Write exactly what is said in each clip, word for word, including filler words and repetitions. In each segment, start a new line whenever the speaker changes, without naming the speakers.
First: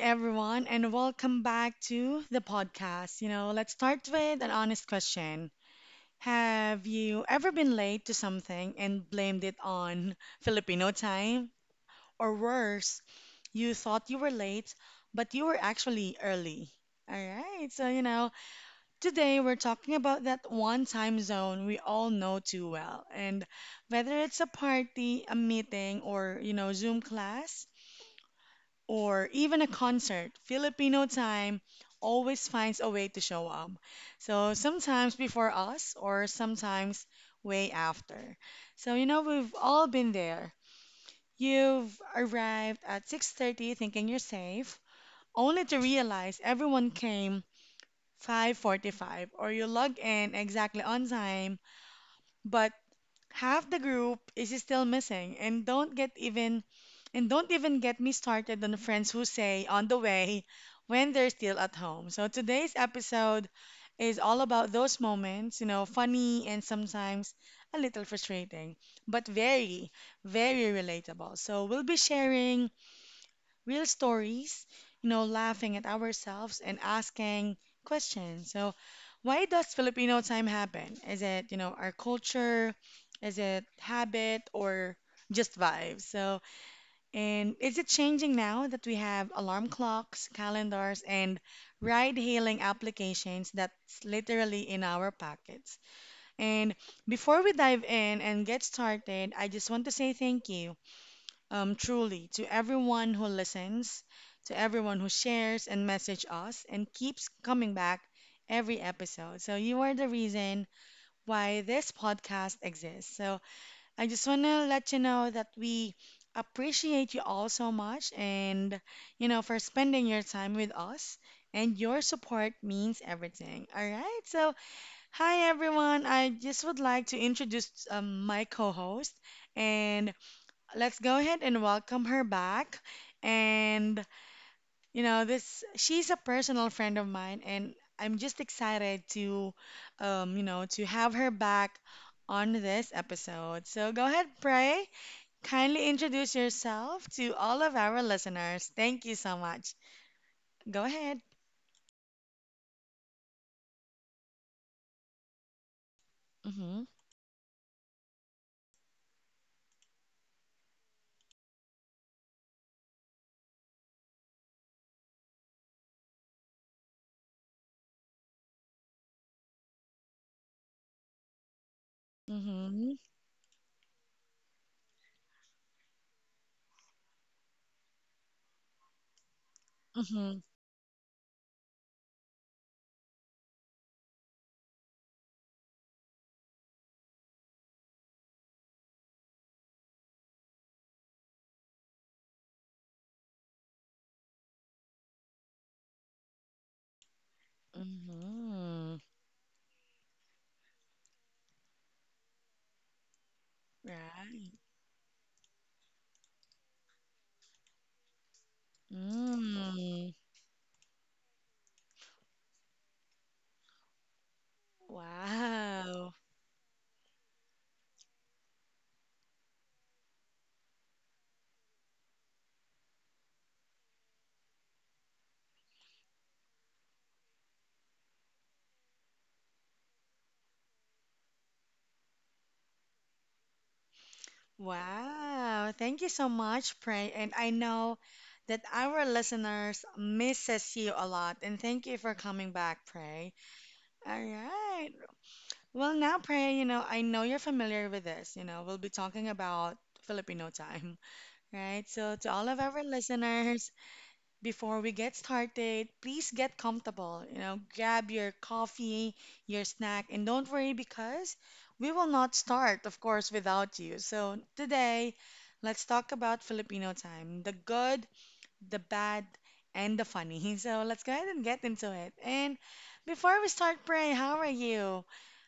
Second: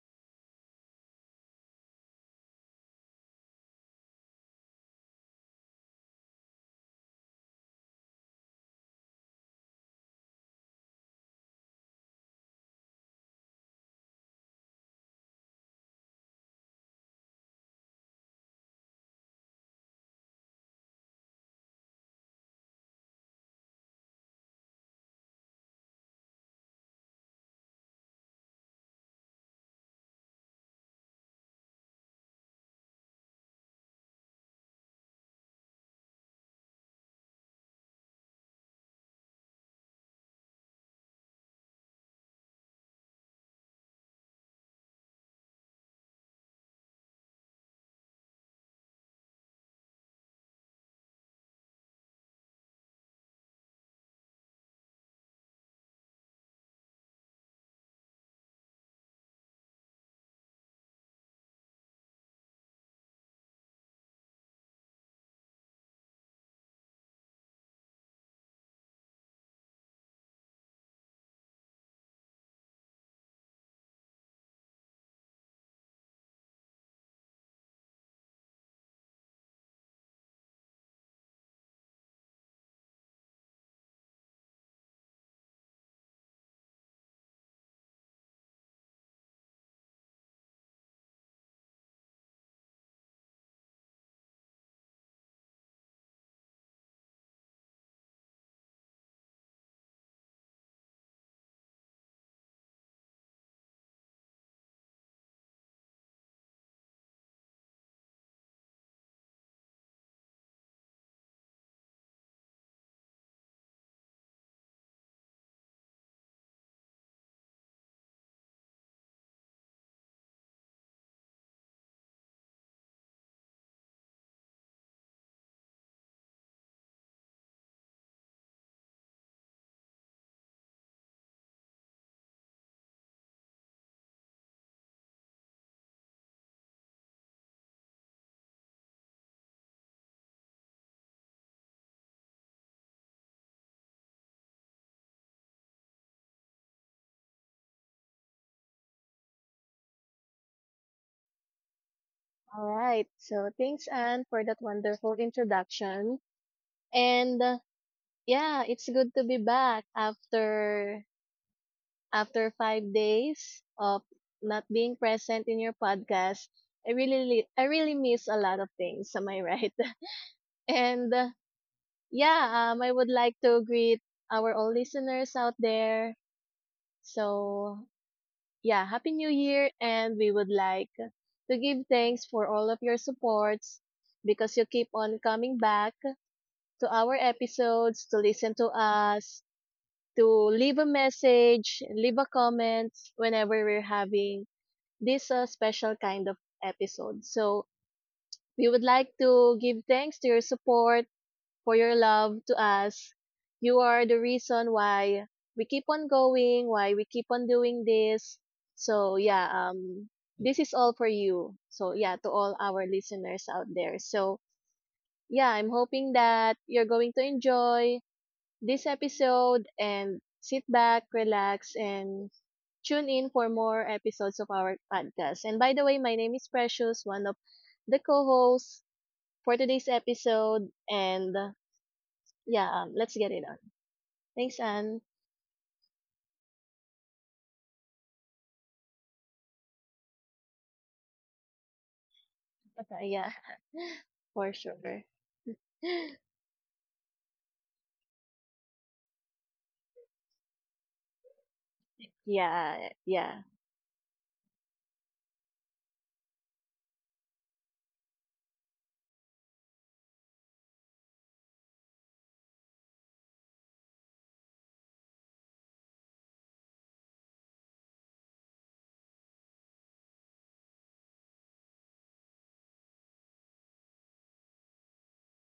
everyone, and welcome back to the podcast. You know, let's start with an honest question. Have you ever been late to something and blamed it on Filipino time? Or worse, you thought you were late, but you were actually early. All right, so you know, today we're talking about that one time zone we all know too well. And whether it's a party, a meeting, or, you know, Zoom class, or even a concert, Filipino time always finds a way to show up. So sometimes before us, or sometimes way after. So you know we've all been there. You've arrived at six thirty thinking you're safe, only to realize everyone came five forty-five, or you log in exactly on time, but half the group is still missing and don't get even and don't even get me started on friends who say on the way when they're still at home. So today's episode is all about those moments, you know, funny and sometimes a little frustrating, but very, very relatable. So we'll be sharing real stories, you know, laughing at ourselves and asking questions. So, why does Filipino time happen? Is it, you know, our culture? Is it habit or just vibes? So, and is it changing now that we have alarm clocks, calendars, and ride-hailing applications that's literally in our pockets? And before we dive in and get started, I just want to say thank you um, truly to everyone who listens, to everyone who shares and message us and keeps coming back every episode. So you are the reason why this podcast exists. So I just want to let you know that we appreciate you all so much and you know for spending your time with us and your support means everything. All right? So hi everyone. I just would like to introduce um, my co-host and let's go ahead and welcome her back. And you know, this she's a personal friend of mine, and I'm just excited to, um, you know, to have her back on this episode. So go ahead, Pray. Kindly introduce yourself to all of our listeners. Thank you so much. Go ahead.
All right. So thanks, Anne, for that wonderful introduction.
Mhm.
And uh, Yeah, it's good to be back after after five days of not being present in your podcast. I really, I really miss a lot of things. Am I right? And uh, yeah, um, I
Mhm.
would like to greet our all listeners out there. So yeah, happy New Year, and we
Mhm.
would like to give thanks for all of your supports because you keep on coming back to our episodes, to listen to us, to leave a message, leave a comment whenever we're having this uh, special kind of episode. So we would
Mhm.
like to give thanks to your support, for your love to us. You are the
Right.
reason why we keep on going, why we keep on doing this. So yeah, um
Mm.
this is all for you. So yeah, to all our listeners out there. So yeah, I'm hoping
Wow.
that you're going to enjoy this episode and sit back, relax, and tune in for more episodes of our podcast. And by the way, my name is Precious, one of the co hosts for today's episode. And uh, yeah, um, let's get it on. Thanks, Anne.
Wow, thank you so much, Pray. And I know that our listeners misses you a lot. And thank you for coming back,
Okay, yeah,
Pray. All
for
right.
sure.
Well, now, Pray, you know, I know you're familiar with this. You know, we'll be talking about Filipino time, right? So, to all of our
Yeah, yeah.
listeners, before we get started, please get comfortable. You know, grab your coffee, your snack, and don't worry because we will not start, of course, without you. So, today, let's talk about Filipino time the good, the bad, and the funny. So, let's go ahead and get into it. And before we start, Pray, how are you?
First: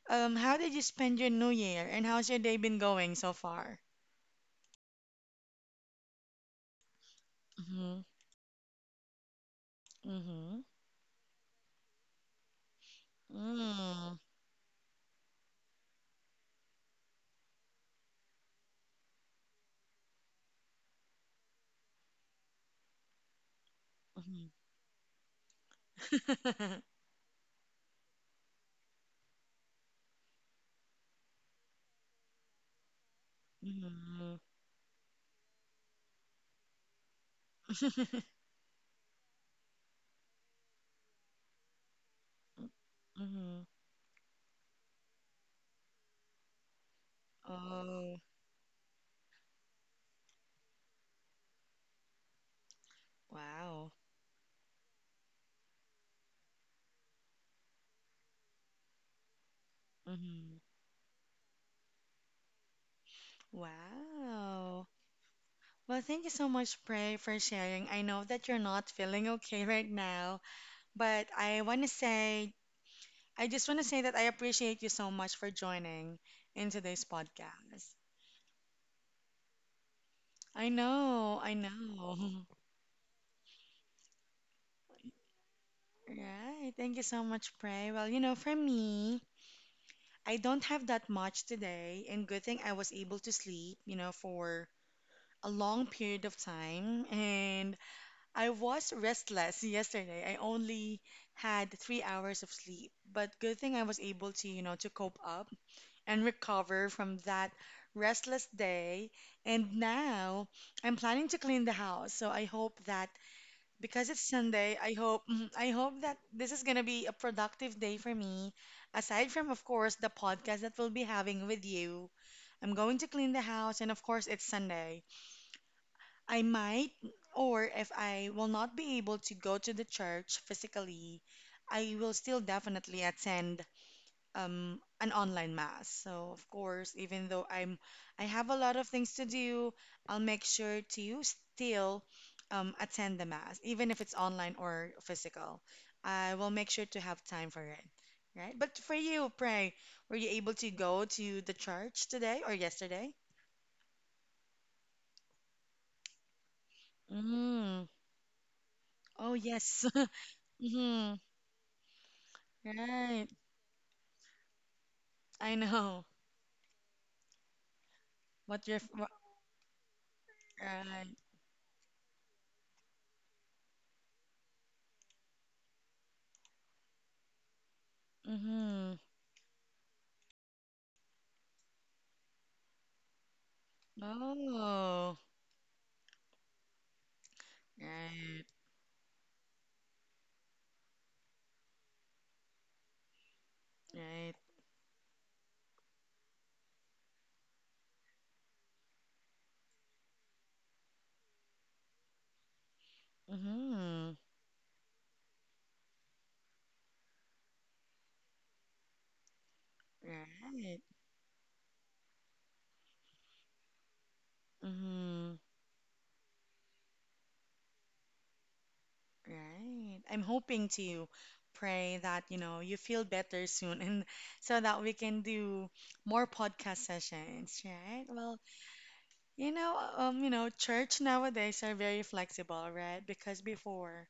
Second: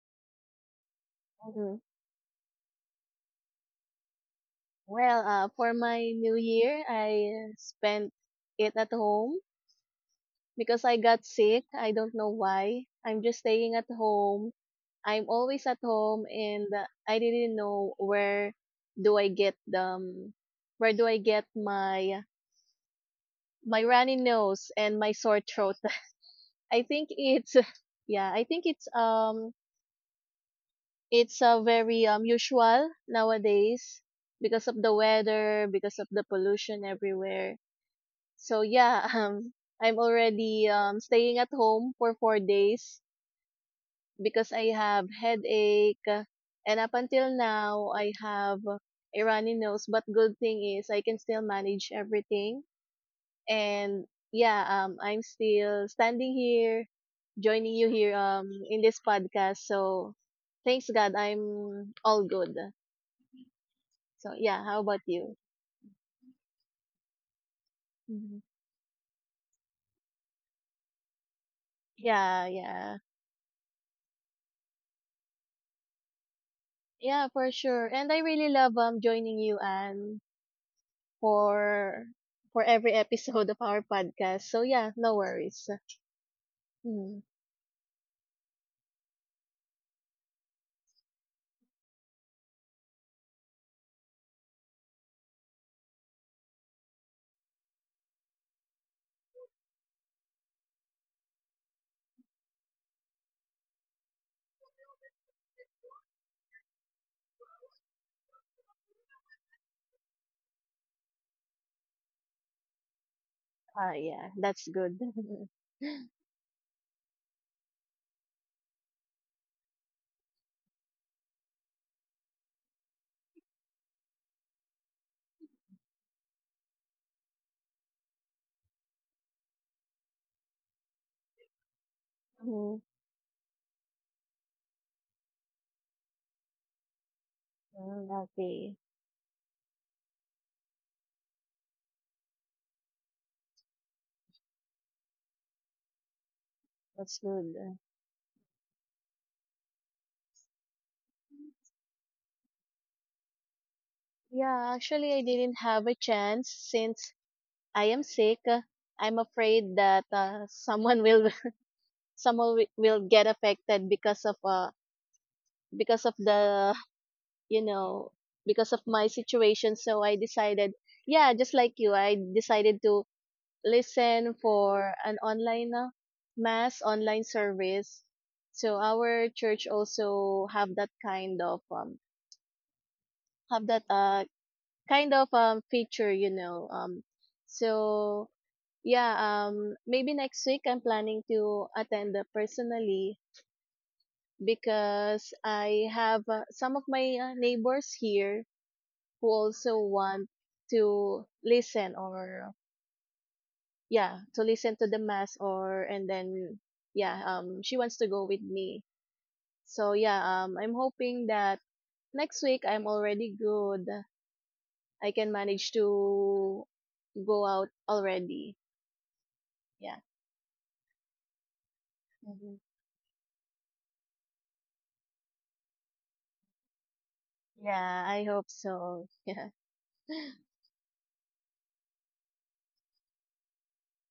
Um, how did you spend your new
Mhm.
year, and how's your day been going so far?
Well, uh, for my new year, I
Mm-hmm.
spent it at home
Mm-hmm.
because I got sick. I don't know why. I'm just staying at
Mm-hmm.
home. I'm always at home and uh, I didn't know where do I get um where do I get my my runny nose and my sore throat. I think it's yeah, I think it's um it's uh, very um usual nowadays
Hmm.
because of the weather, because of the pollution everywhere. So yeah, um I'm already um staying at home for four days
Hmm.
because I have headache uh, and up until now I
Oh,
have a runny nose, but good thing is I can still manage everything
wow.
and yeah, um I'm still standing here joining you here um in this podcast, so
Hmm.
thanks God I'm all good. So yeah, how
Wow.
about you?
Well, thank you so much, Prey, for sharing. I know that
Mhm.
you're not feeling okay right now, but I want to
Yeah,
say,
yeah,
I just want to say that I appreciate you so much for joining in today's
yeah, for
podcast.
sure. And I really love um joining you, Anne,
I know, I
for
know.
for every episode of our podcast. So yeah, no worries.
Right. Thank you so
Mhm.
much, Prey. Well, you know, for me, I don't have that much today, and good thing I was able to sleep, you know, for a long period of time and I was restless yesterday. I only had three hours of sleep, but good thing I was able to, you know, to cope up and recover from that restless day. And now I'm planning to clean the house. So I hope that
Ah,
because it's
yeah, that's
Sunday, I
good.
hope mm, I hope that this is going to be a productive day for me aside from of course the podcast that we'll be having with you. I'm going to clean the house and of course it's Sunday. I might, or if I will not be able to go to the church physically, I will still
Mhm.
definitely attend um, an online mass. So, of course, even though I'm
Mm,
I have a
okay,
lot of things to do, I'll make sure to still um, attend the mass, even if it's online or physical. I will make sure to
that's
have time for
good.
it, right? But for you, pray, were you able to go to the church today or yesterday?
Yeah, actually, I didn't have a chance since I
Mm.
am sick. Uh, I'm
Oh,
afraid
yes.
that uh, someone
Mhm.
will someone wi- will get
Right.
affected because of uh
I
because
know
of the you know,
what
because of
you're. F-
my
wha-
situation. So I decided,
Right.
yeah, just like you, I decided to listen for an online uh, mass, online service. So
Mm-hmm.
our church also have that kind of um have that uh kind
Oh.
of um feature, you know. Um so
Right.
yeah, um maybe next week I'm planning to attend uh, personally
Right.
because I have uh, some of my uh, neighbors here who also want to listen or
Mm-hmm.
yeah, to listen to the mass. Or and then yeah, um she wants to go with me. So yeah, um I'm
Right.
hoping that next week I'm already good, I can
Mm-hmm.
manage to go out already. Yeah.
Right. I'm hoping to pray that, you
Hmm.
know, you feel better soon and so that we can do more podcast sessions, right?
Yeah, I
Well,
hope so. Yeah.
you know, um, you know, church nowadays are very flexible, right? Because before,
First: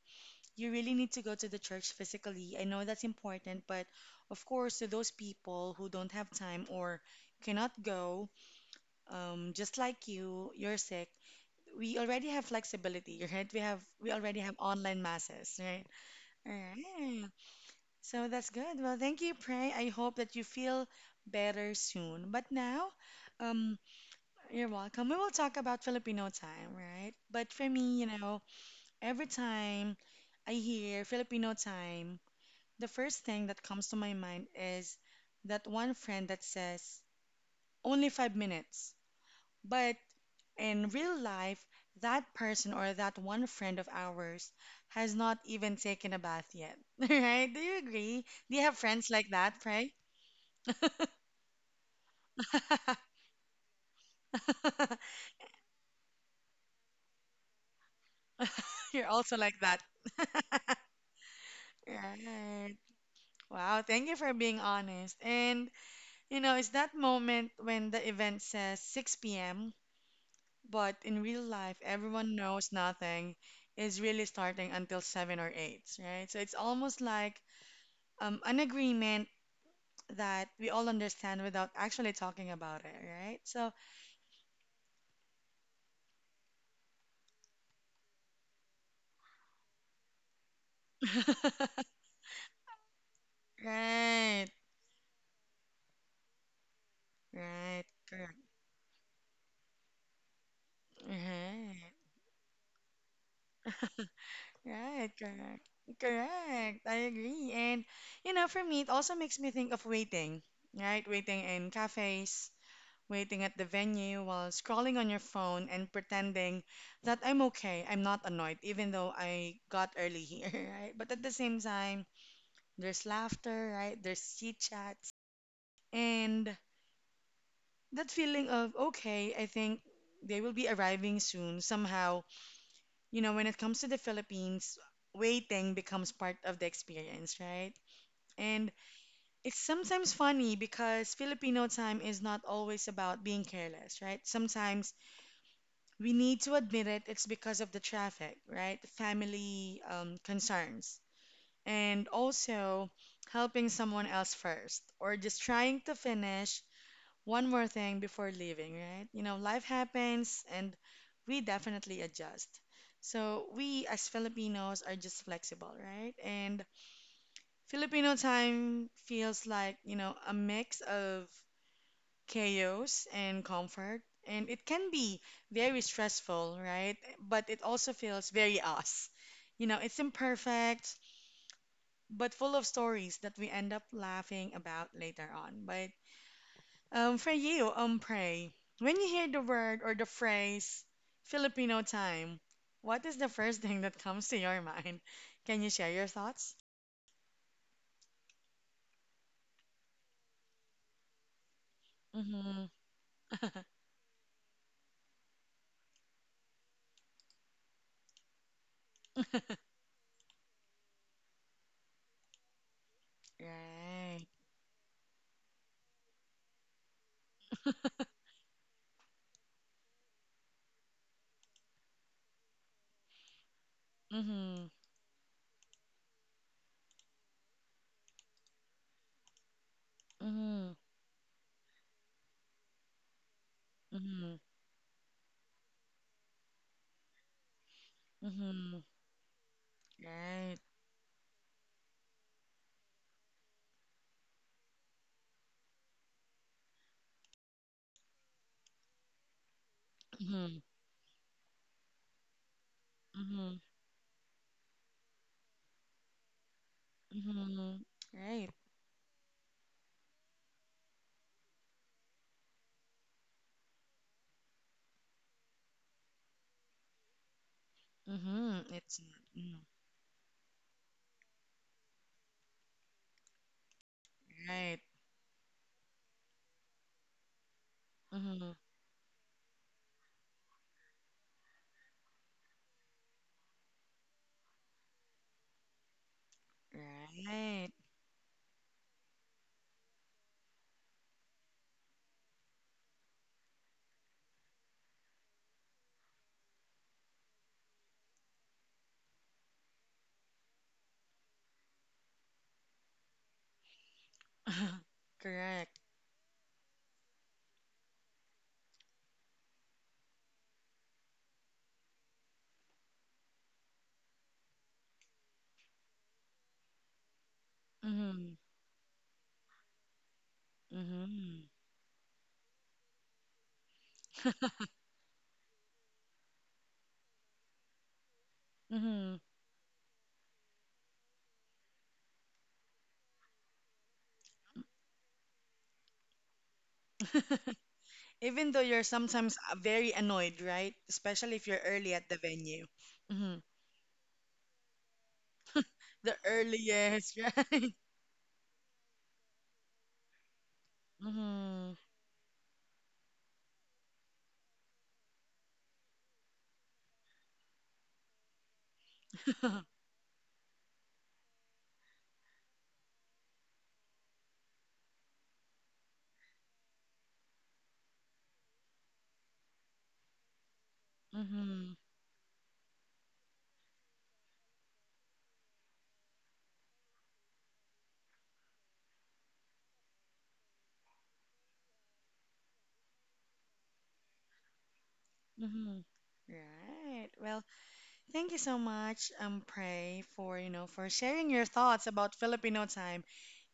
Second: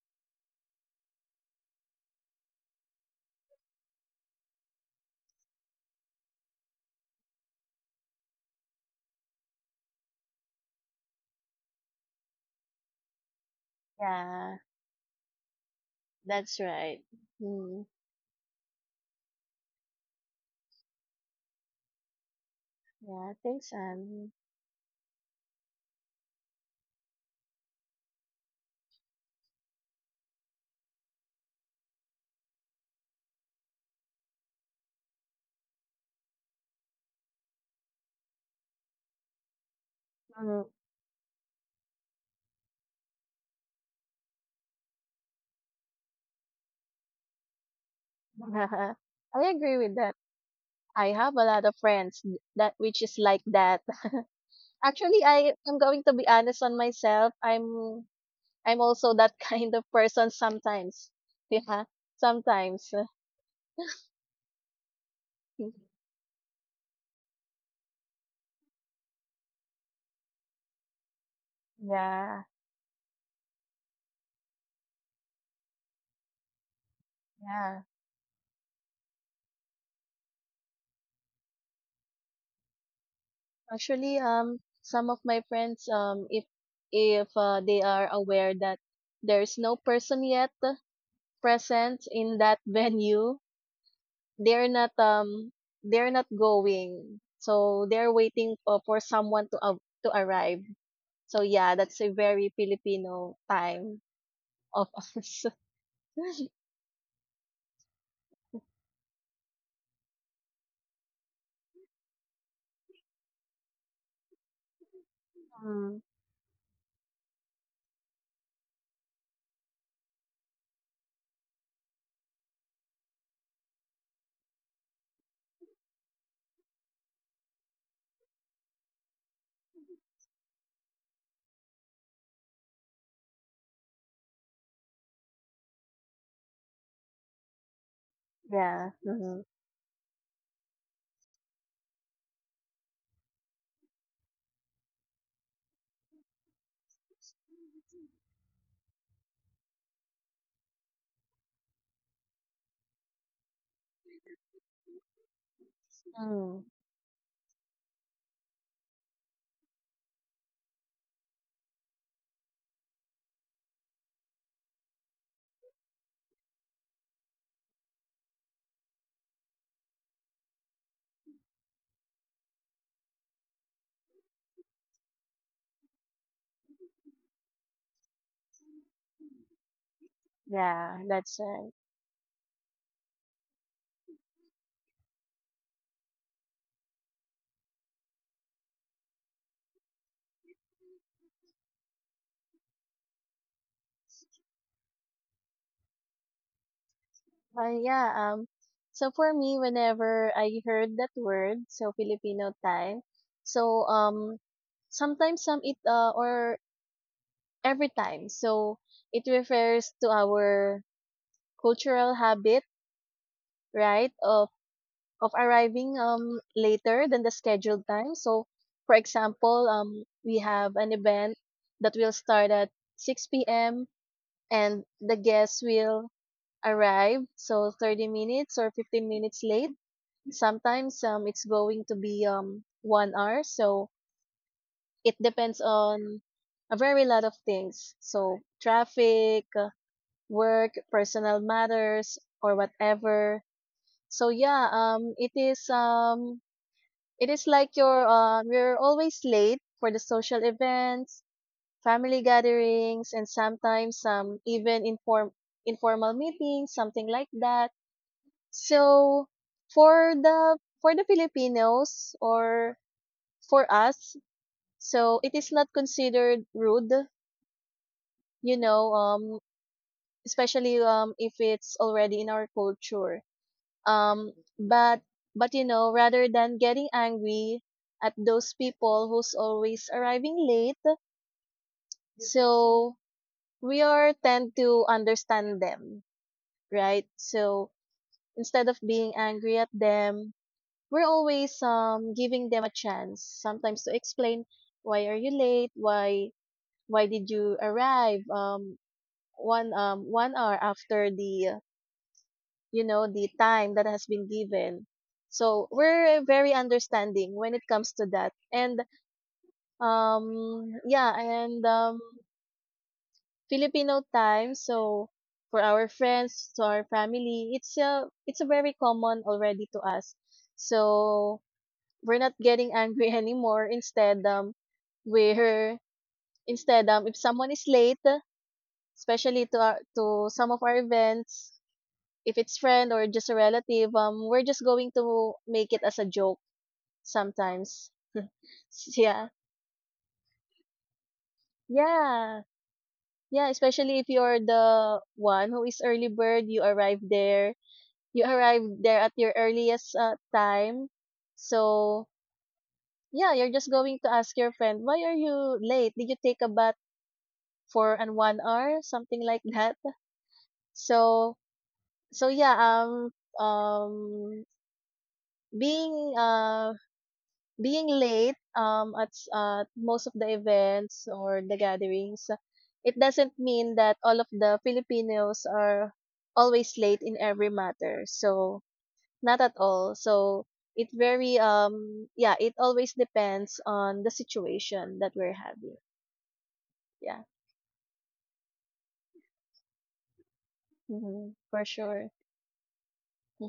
you really need to go to the church physically. I know that's important, but of course, to those people who don't have time or cannot go, um, just like you, you're sick. We already have flexibility, right? We have we already have
Yeah,
online masses, right? All
that's right.
right.
Mm.
So that's good. Well, thank you, Pray. I hope that you feel better soon. But now,
Yeah, thanks.
um,
Um
you're welcome. We will talk about Filipino time, right? But for me, you know, every time I hear Filipino time, the first thing that comes to my mind is that one friend that says, only five minutes. But
mm.
in real life, that person or that one friend of ours has not even taken a bath yet. Right? Do you agree? Do you have friends like
I
that,
agree with
Pray?
that. I have a lot of friends that which is like that. Actually, I am going to be honest on myself. i'm I'm also
You're
that
also like
kind of
that.
person sometimes. Yeah,
Right.
sometimes.
Wow, thank you for being honest. And you know, it's that moment when the event says six p m. But in real life, everyone
Yeah,
knows nothing is really starting until seven or eight, right? So it's almost like
yeah.
um, an agreement that we all understand without actually talking about it, right? So,
Actually, um, some of my friends, um, if if uh, they are aware that there's no person yet present in that venue,
right,
they're not um they're not going. So
right,
they're
correct,
waiting for, for someone to uh, to arrive. So yeah,
right,
that's a very Filipino time of
right,
us.
correct. Correct, I agree. And you know, for me, it also makes me think of waiting, right? Waiting in cafes, waiting at the venue while scrolling on your phone and
Mm,
pretending that I'm okay, I'm not annoyed, even though I got early here, right? But at the same time, there's laughter, right? There's chit chats. And that feeling of, okay, I think they will be arriving soon somehow. You know, when it comes to the Philippines, waiting becomes part of the experience, right? And
yeah. Mm-hmm.
it's sometimes funny because Filipino time is not always about being careless, right? Sometimes we need to admit it, it's because of the traffic, right? Family um, concerns. And also helping someone else first, or just trying to
Hmm.
finish one more thing before leaving, right? You know, life happens and we definitely adjust. So we as Filipinos are just flexible, right? And Filipino time feels like, you know, a mix of chaos and comfort. And it can be very stressful, right? But it also feels very us. You know, it's imperfect,
Yeah, that's right.
but full of stories that we end up laughing about later on. But um, for you, um, pray, when you hear the word or the phrase Filipino time, what is the first thing that comes to your mind? Can you share your thoughts?
Uh, yeah, um, so for me, whenever I heard that word, so Filipino
Mm-hmm.
time, so um, sometimes some it uh, or every time, so it refers to our cultural habit, right,
Right.
of of arriving um later than the scheduled time. So, for example, um, we have an event that will start at six p m
Mm-hmm.
and the guests will arrived, so thirty minutes or fifteen minutes late.
Mm-hmm.
Sometimes um it's going to be um one hour, so
Mm-hmm.
it depends on a very lot of things. So
Mm-hmm.
traffic, uh,
Right.
work, personal matters, or whatever. So yeah, um it is um it is like you're um you're always late for the social
Mm-hmm.
events, family gatherings, and
Mm-hmm.
sometimes um even inform informal meetings, something like that.
Mm-hmm. Right.
So for the for the Filipinos or for us, so it is not considered rude, you
Mm-hmm.
know,
It's
um
mm,
especially um if it's already in our culture. Um
right.
but but you know, rather than getting angry at
Mm-hmm.
those people who's always arriving late, so we are tend to understand them, right? So
Right.
instead of being angry at them, we're always um giving them a chance sometimes to explain why are you late, why why did you arrive um one um one hour after the uh, you know, the time that has been given. So
Correct.
we're very understanding when it comes to that. And um yeah and um Filipino time, so for our friends to our family, it's a
Mm-hmm.
it's a very common already to us. So
Mm-hmm.
we're not getting angry anymore. Instead, um, we're instead um, if someone is late,
Mm-hmm.
especially to our, to some of our events, if it's friend or just a relative, um, we're just going to make it as a joke sometimes.
Even though you're
S- Yeah,
sometimes uh, very annoyed, right? Especially if you're early at the
yeah,
venue. Mm-hmm.
yeah. Especially if you're the one who is early
The
bird, you arrive
earliest,
there.
right?
You arrive there at your earliest uh, time.
Mm-hmm.
So yeah, you're just going to ask your friend, why are you late? Did you take a bath? For an one hour, something like that. So so yeah, um um being uh being late um at s- uh, most of the events or the
Mm-hmm.
gatherings, it doesn't mean that all of the Filipinos are always late in every matter. So not at all. So it very um yeah, it always depends on the situation that we're
Mm-hmm.
having.
Right.
Yeah.
Well, thank you so much, um, Prey, for you know for sharing
Hmm.
your
For
thoughts
sure.
about Filipino time.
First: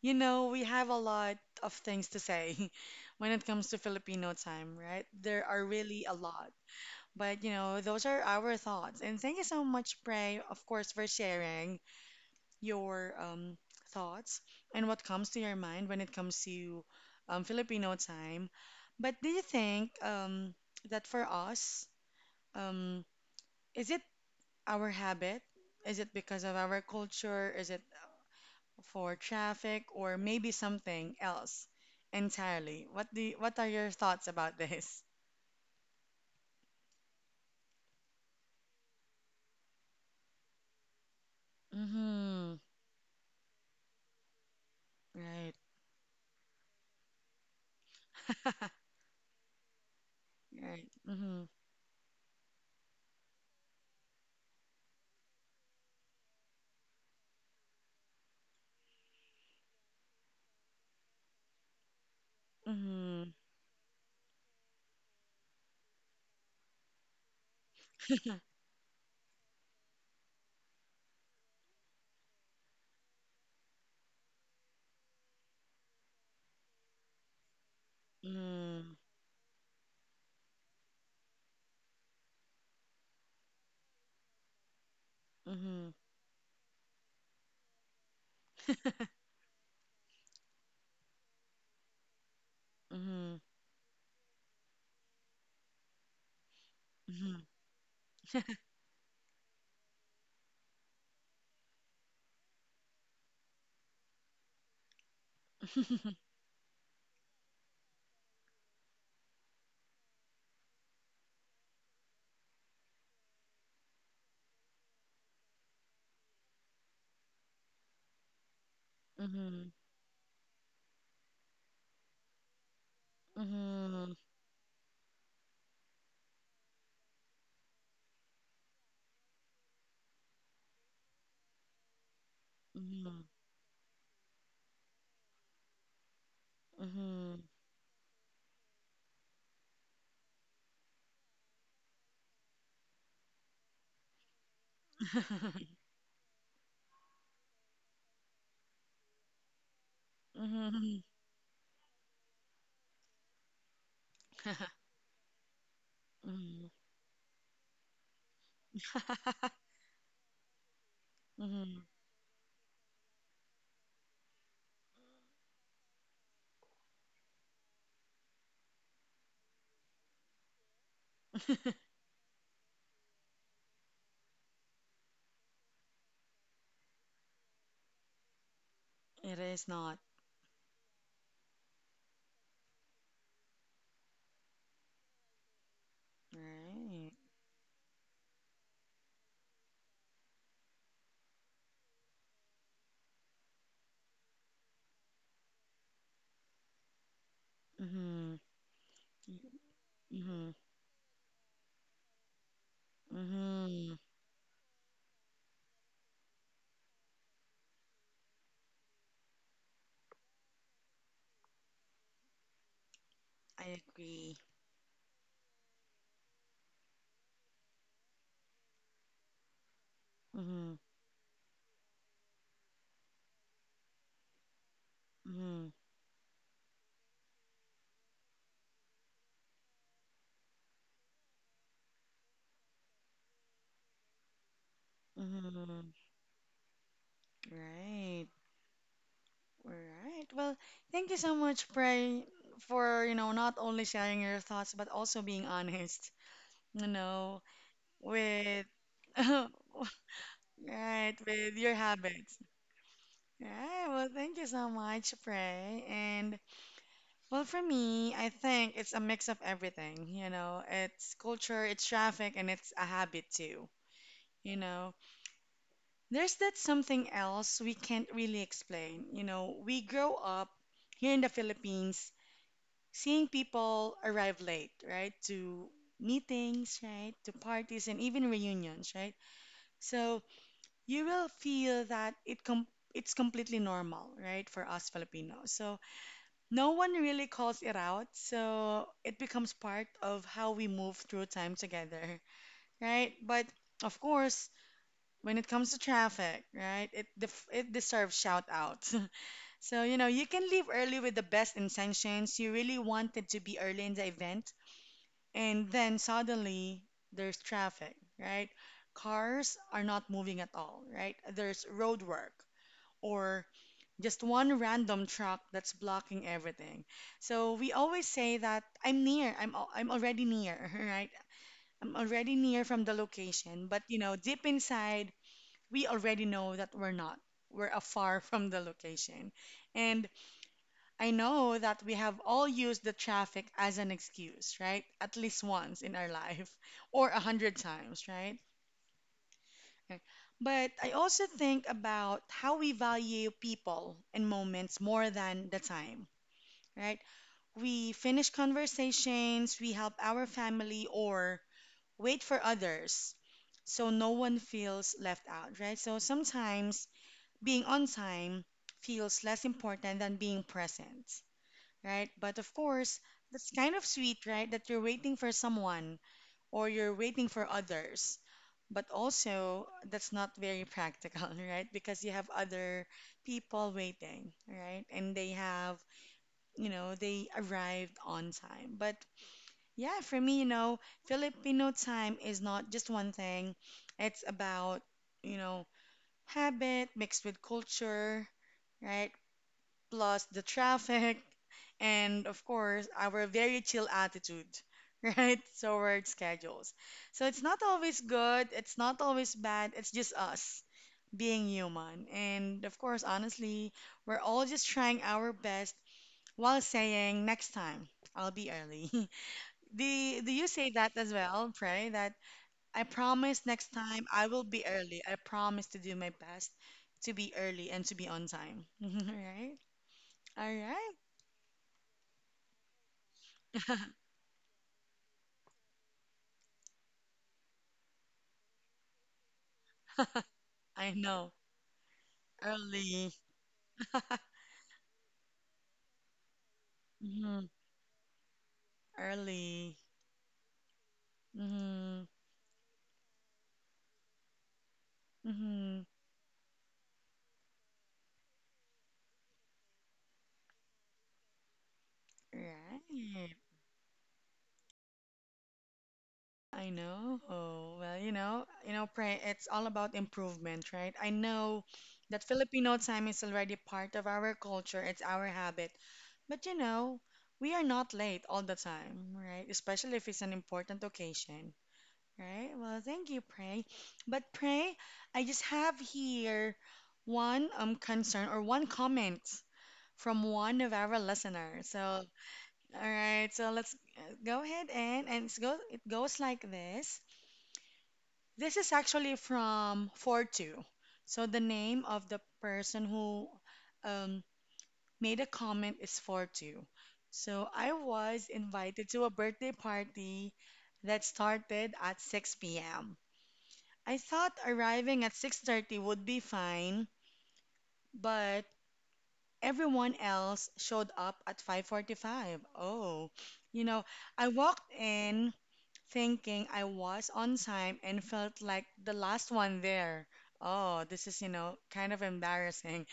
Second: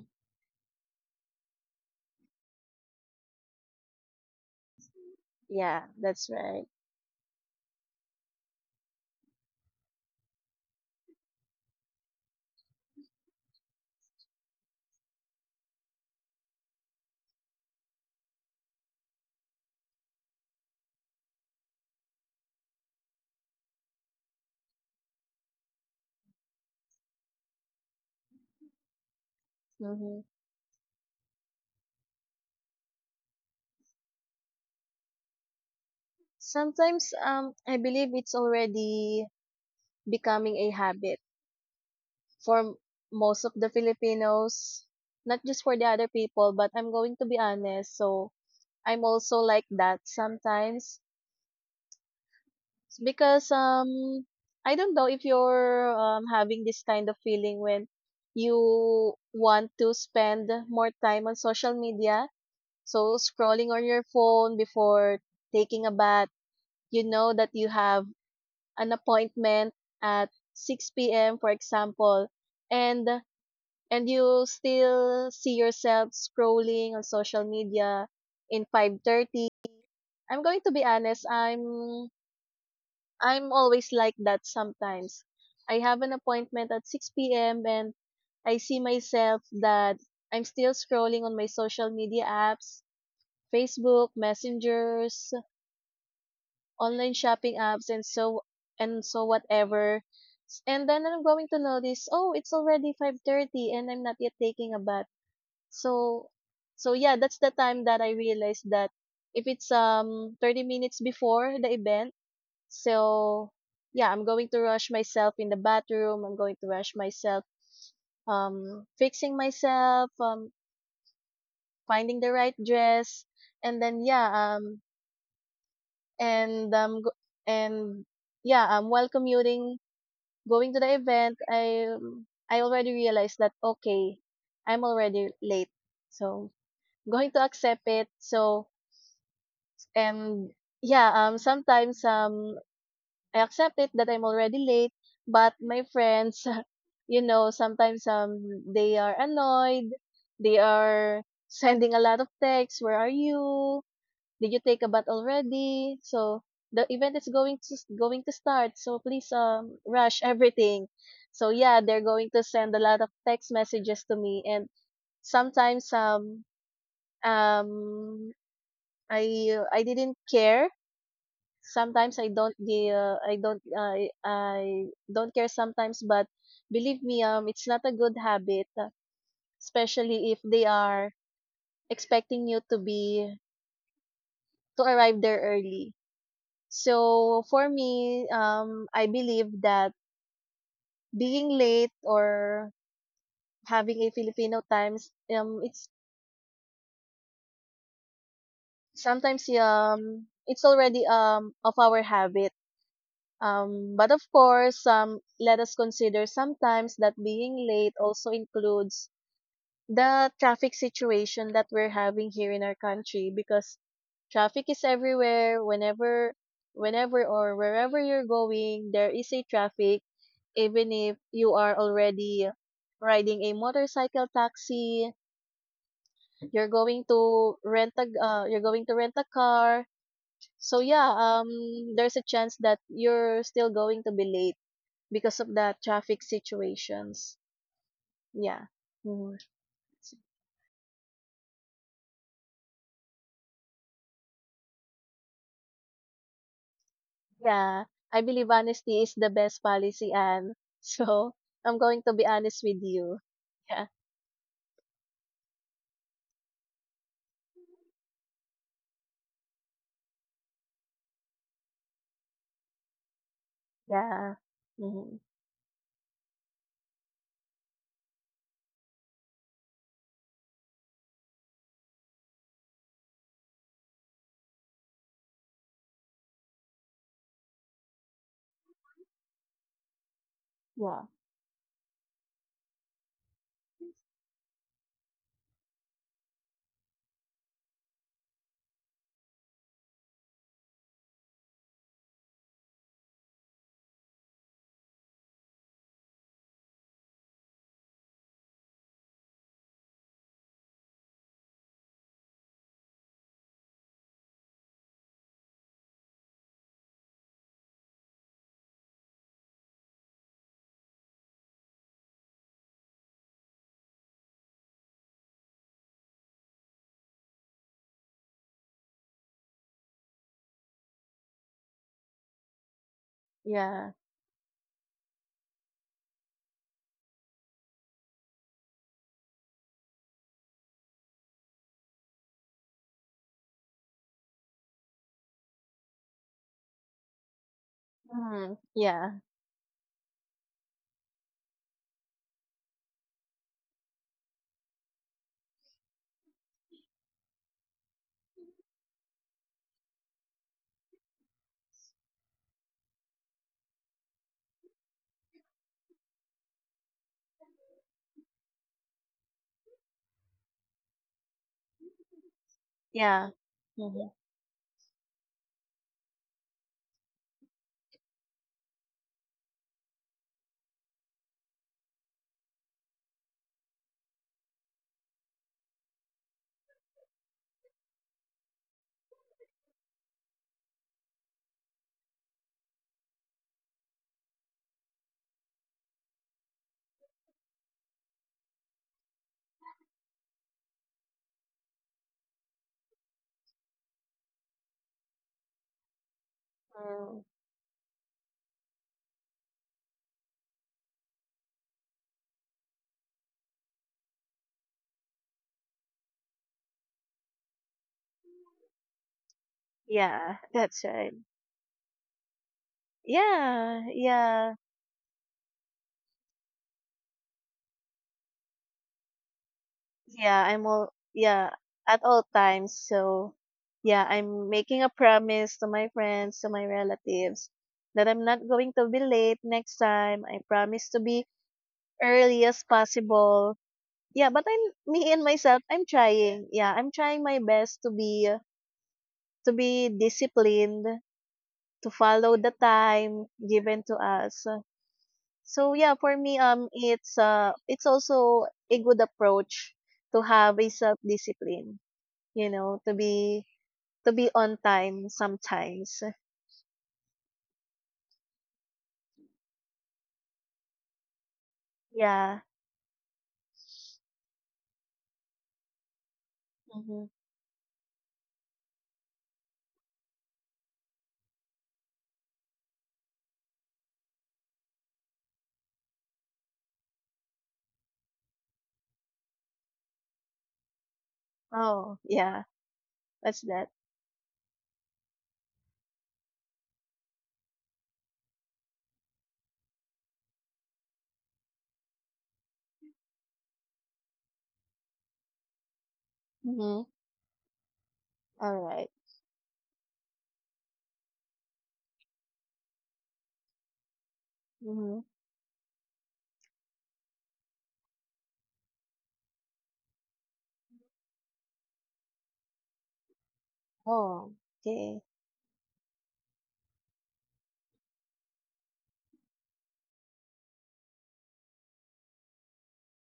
You know, we have a lot of things to say when it comes to Filipino time, right? There are
Yeah,
really a
that's
lot.
right.
But you know, those are our thoughts. And thank you so much, Prey, of course, for sharing your um, thoughts and what comes to your mind when it comes to um, Filipino time. But do you think um, that for us, um, is it our habit? Is it because of our culture? Is it for traffic or
Hmm.
maybe something else entirely? What do you- what are your thoughts about this?
Sometimes, um, I believe it's already becoming a habit
Mm-hmm.
for m- most of the Filipinos, not
Right.
just for the other people, but I'm going to be honest. So I'm also like that
Right.
sometimes.
Mm-hmm.
It's because, um, I don't know if you're um, having this kind of feeling when you want to spend more time on social media. So
Mm-hmm.
scrolling on your phone before taking a bath, you know that you have an appointment at six p m, for example, and and you still see yourself scrolling on social media in five thirty. I'm going to be honest, I'm I'm always like that sometimes. I
Mm-hmm.
have an appointment at six p m and I see myself that I'm still scrolling on my social media apps,
Mm-hmm.
Facebook messengers, online
Mm-hmm.
shopping apps, and so and so whatever. S- And then I'm going to notice, oh, it's already five thirty and I'm not yet taking a bath.
Mm-hmm.
So so yeah, that's the time that I realized that if it's um thirty minutes before the event, so yeah, I'm going to rush myself in the bathroom, I'm going to rush myself um fixing myself, um finding the right dress,
Mm-hmm.
and then
Mm-hmm.
yeah, um and um go- and yeah, um, while commuting going to the event, I um, I already realized that okay, I'm already late. So going to
Mm-hmm.
accept it. So and yeah, um sometimes um I accept it that I'm already late, but
Mm-hmm.
my friends, you know, sometimes um they are annoyed, they are sending a lot of texts, where are you? Did you take a bath already? So
Mm-hmm.
the event is going to going to start. So please um
Mm-hmm.
rush everything. So yeah,
Mhm.
they're going to send a lot of text messages to me and sometimes um um I I didn't care. Sometimes I don't gi- uh, I don't I I don't care sometimes, but believe me, um it's not a good habit, uh,
It is not.
especially if they are expecting you to be to arrive there early.
Right.
So for me, um, I believe that being late or having a Filipino times, um, it's
Mm-hmm.
sometimes um,
Mm-hmm.
it's already um of our habit.
Mm-hmm.
Um, but of course, um, let us consider sometimes that being late also includes the traffic situation that we're having here in our country, because
I agree.
traffic is everywhere. Whenever whenever or wherever you're going, there is a traffic.
Mm-hmm.
Even if you are already riding a motorcycle taxi,
Mm-hmm.
you're going to rent a uh, you're going to rent a car, so yeah, um there's a chance that you're still going to be late because of the
Mm-hmm.
traffic situations.
Right.
Yeah. Mhm.
All right. Well, thank you so much, Pray, for, you know, not only sharing your thoughts, but also being honest, you know,
Yeah, I believe
with
honesty is the best policy, and
right,
so
with your
I'm going to be
habits.
honest with you. Yeah,
Right. Well, thank you so much, Pray. And well, for me, I think it's a mix of everything, you know, it's culture, it's traffic, and it's a habit too,
yeah,
you know.
mm-hmm.
There's that something else we can't really explain. You know, we grow up here in the Philippines seeing people arrive late, right? To meetings, right? To parties and even reunions, right? So you
Yeah,
will feel that it com it's completely normal, right, for us Filipinos. So no one really calls it out. So it becomes part of how we move through time together, right? But of course, when it comes to traffic, right? It def- it deserves shout out. So you know you can leave early with the best intentions. You really wanted to be early in the event, and then suddenly there's traffic, right? Cars are not moving at all, right? There's roadwork or just one random truck that's blocking everything. So we always say that I'm near. I'm al- I'm already near, right? I'm already near from the location, but you
yeah,
know, deep inside we already know that we're not. We're afar from the location. And I know that we have all used the traffic as an excuse, right? At least once in our life or a hundred times, right?
mm-hmm. Yeah,
Okay. But I also think about how we value people and moments more than the time, right? We finish conversations, we help our family, or wait for others so no one feels left out, right? So sometimes being on time feels less important than being present, right? But of course, that's
yeah,
kind of sweet,
mm-hmm.
right? That you're waiting for someone or you're waiting for others. But also, that's not very practical, right? Because you have other people waiting, right? And they have, you know, they arrived on time. But yeah, for me, you know, Filipino time is not just one thing, it's about, you know, habit mixed with culture, right? Plus the traffic, and of course, our very chill attitude, right? So, work schedules. So, it's
Mm.
not always good, it's not always bad, it's just us being human. And of course, honestly, we're all just trying our best while saying, next time, I'll be early. Do, do you say
Yeah.
that as
That's right.
well, Pray? That I promise next time
Yeah,
I will be
yeah,
early. I promise to do my best to be early and to be on time. Right? All
yeah.
right.
I'm all yeah at all times. So yeah, I'm making a promise to my friends, to my relatives, that I'm not going to be late next time. I
I
promise to be
know.
early as
Early.
possible. Yeah, but I'm me and myself, I'm trying. Yeah, I'm trying my
Hmm.
best to be to
Early.
be disciplined, to
Hmm.
follow the time given to us. So
Hmm.
yeah, for me um it's uh it's also a good approach to have a self-discipline, you know, to
Right.
be to be on time sometimes.
I know. Oh, well, you know, you know, Pray, it's all about improvement, right? I know that
Yeah.
Filipino time is already part of our culture, it's our habit. But you know,
Hmm.
we are not late all the time, right? Especially if it's an important occasion, right? Well, thank you, Pray. But Pray, I just have here one um concern or one comment from one of our listeners. So,
Oh,
all
yeah.
right,
That's
so
that.
let's uh, go ahead and and it's go, it goes like this. This is actually from forty-two. So the name of the person who um, made a comment is forty-two.
Mhm.
So I was
All right.
invited to a birthday party that started at six p m. I thought
Mhm.
arriving at six thirty would be fine, but everyone else showed up at five forty-five. Oh, you know,
Oh,
I walked
okay.
in thinking I was on time and felt like the last one there. Oh, this is, you know, kind of embarrassing.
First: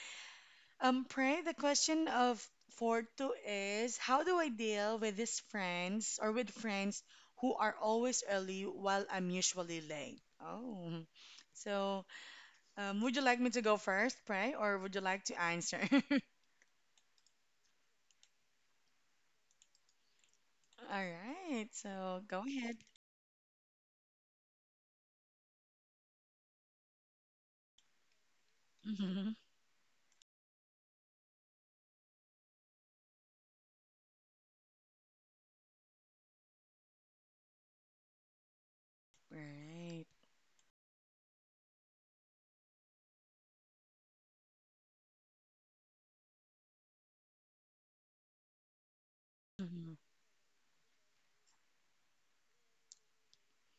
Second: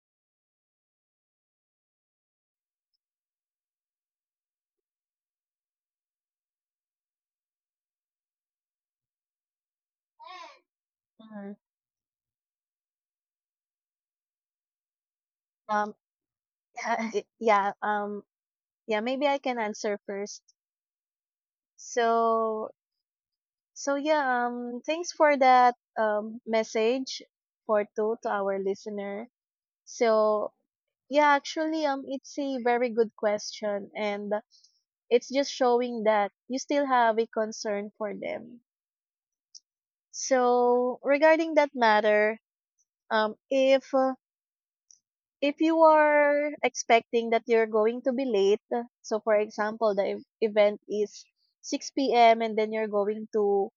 Um, Pray, the question of for two is how do I deal with these friends or with friends who are always early while I'm usually late? Oh,
Mhm.
so um, would you like me to go first, Pray, or would you like to answer?
Um yeah, um yeah, maybe i can answer first.
All right. So go
so
ahead.
so yeah, um thanks for that um message for two to our listener.
Mm-hmm.
So yeah, actually um it's a very good question, and it's just showing that you still have a concern for them.
Right.
So regarding that matter, um if uh, if you are expecting that you're going to be late, so for example,
Mhm,
the ev- event is six p m and then you're going to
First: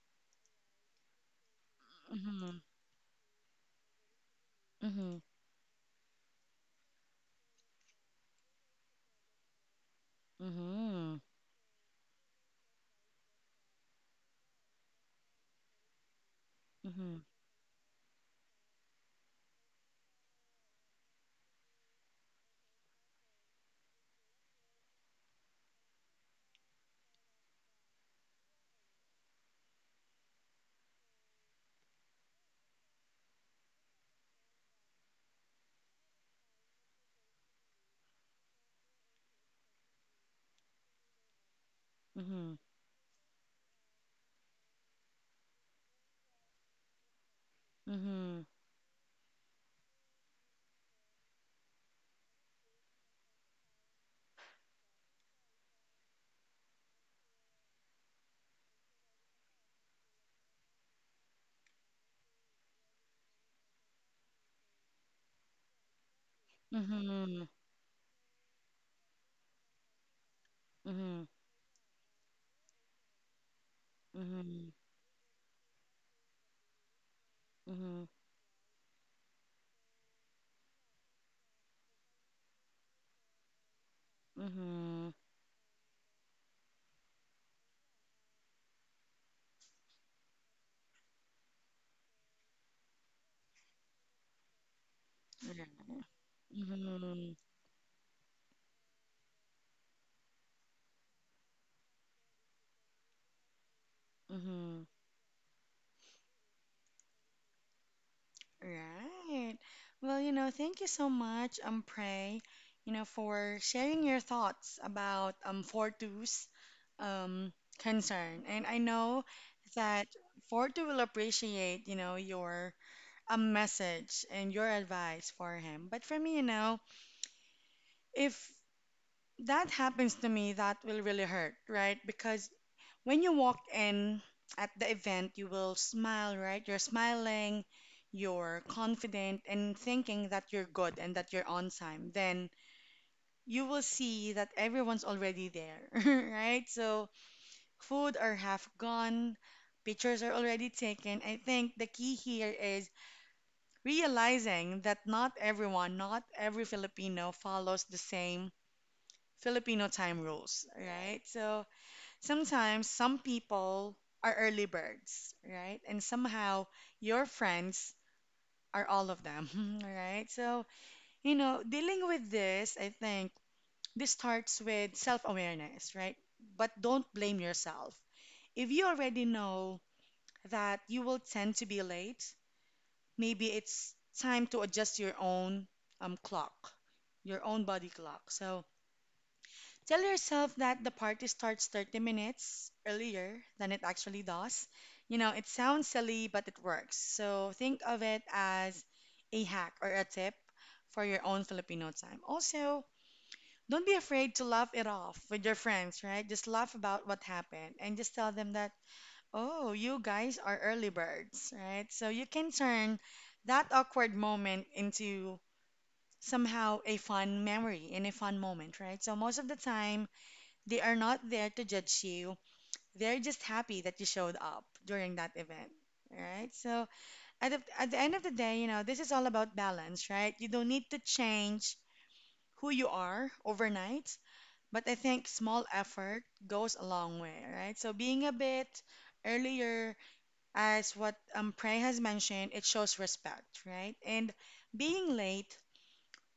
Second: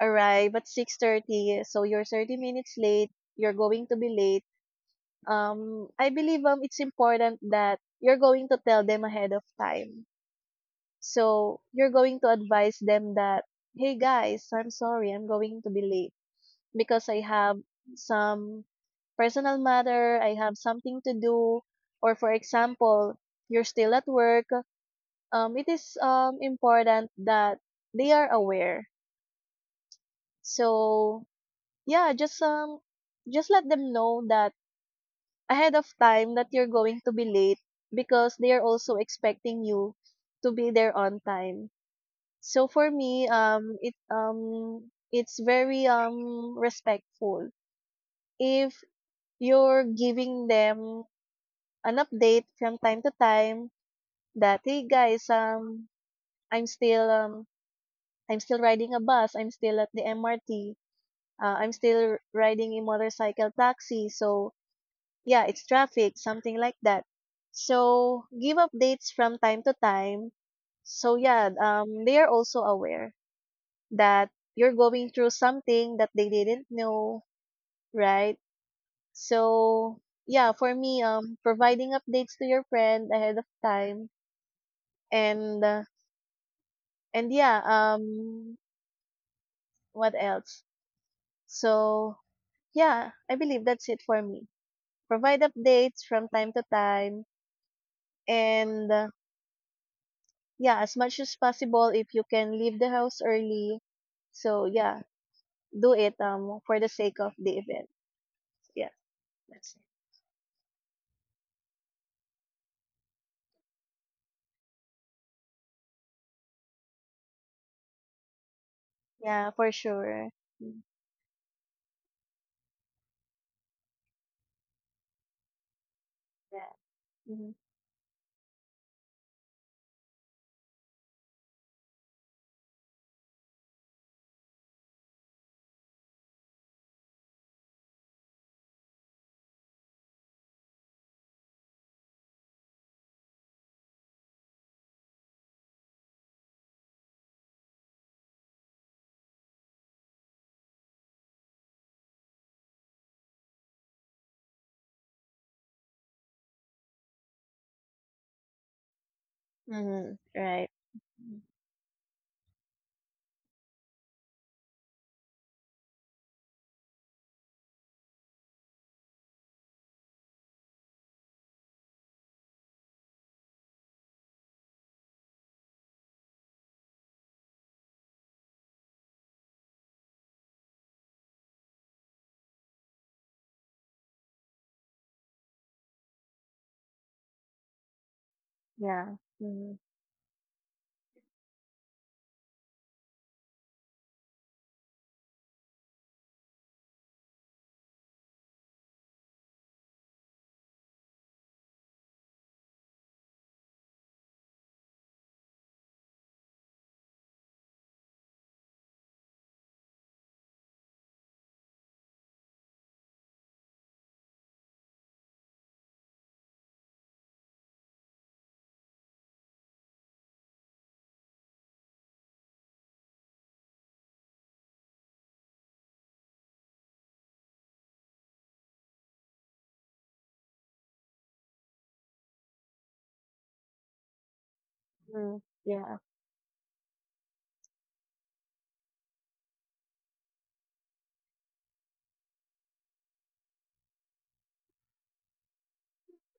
arrive at six thirty, so you're thirty
mhm,
minutes late, you're going to be late.
mhm,
Um I believe um it's important that you're going to tell them ahead of time.
mhm,
So you're going to advise them that hey guys, I'm sorry, I'm going to be late because I
mhm,
have some personal matter, I have something to do, or for example, you're still at work. Um, it is um, important that they are aware. So yeah, just um, just let them know that ahead of time that you're going to be late, because they are also expecting you to be there on time.
mhm,
So for me, um, it um, it's very um respectful
mhm,
if you're giving them an update from time to time that hey guys, um, I'm still um, I'm still riding a bus. I'm still at the M R T. Uh, I'm still riding a motorcycle taxi. So yeah, it's traffic, something like that.
mhm,
So give updates from time to time. So
mhm,
yeah, um, they are also aware that you're going through something that they didn't know,
mhm,
right? So yeah, for me, um, providing updates to your friend ahead of time,
mhm, mhm,
and uh, and yeah, um, what else? So yeah, I believe that's it for me. Provide
right.
updates from time to time,
Mhm,
and uh, yeah, as much as possible, if you can leave the house early. So
mhm,
yeah, do it um for the sake of the event. Yeah,
right.
that's it.
Well, you know, thank you so much, um, Prey, you know, for sharing your thoughts about um Fortu's um concern. And I know
Yeah, for
that
sure. Mm,
Fortu will appreciate, you know, your um message and your advice for him. But for me, you
yeah.
know,
Mhm.
if that happens to me, that will really hurt, right? Because when you walk in at the event, you will smile, right? You're smiling, you're confident, and thinking that you're good and that you're on time. Then you will see that everyone's already there, right? So, food are half gone, pictures are already taken. I think the key here is realizing that not everyone, not every Filipino follows the same Filipino
Mhm.
time rules,
Right.
right?
Mhm.
So, sometimes some people are early birds, right? And somehow your friends are all of them, right? So, you know, dealing with this, I think this starts with self awareness, right? But don't blame yourself. If you already know that you will tend to be late, maybe it's time to adjust your own um, clock, your own body clock. So,
Yeah. Mhm.
tell yourself that the party starts thirty minutes earlier than it actually does. You know, it sounds silly, but it works. So think of it as a hack or a tip for your own Filipino time. Also, don't be afraid to laugh it off with your friends, right? Just laugh about what happened and just tell them that, oh, you guys are early birds, right? So you can turn that awkward moment into somehow a fun memory and a fun moment, right? So most of the time, they are not there to judge you. They're just happy that you showed up during that event. Right? So at the, at the end of the day, you know, this is all about balance, right? You don't need to change who you are overnight, but I think
Mm.
small
Yeah.
effort goes a long way, right? So being a bit earlier, as what um, Prey has mentioned, it shows respect, right? And being late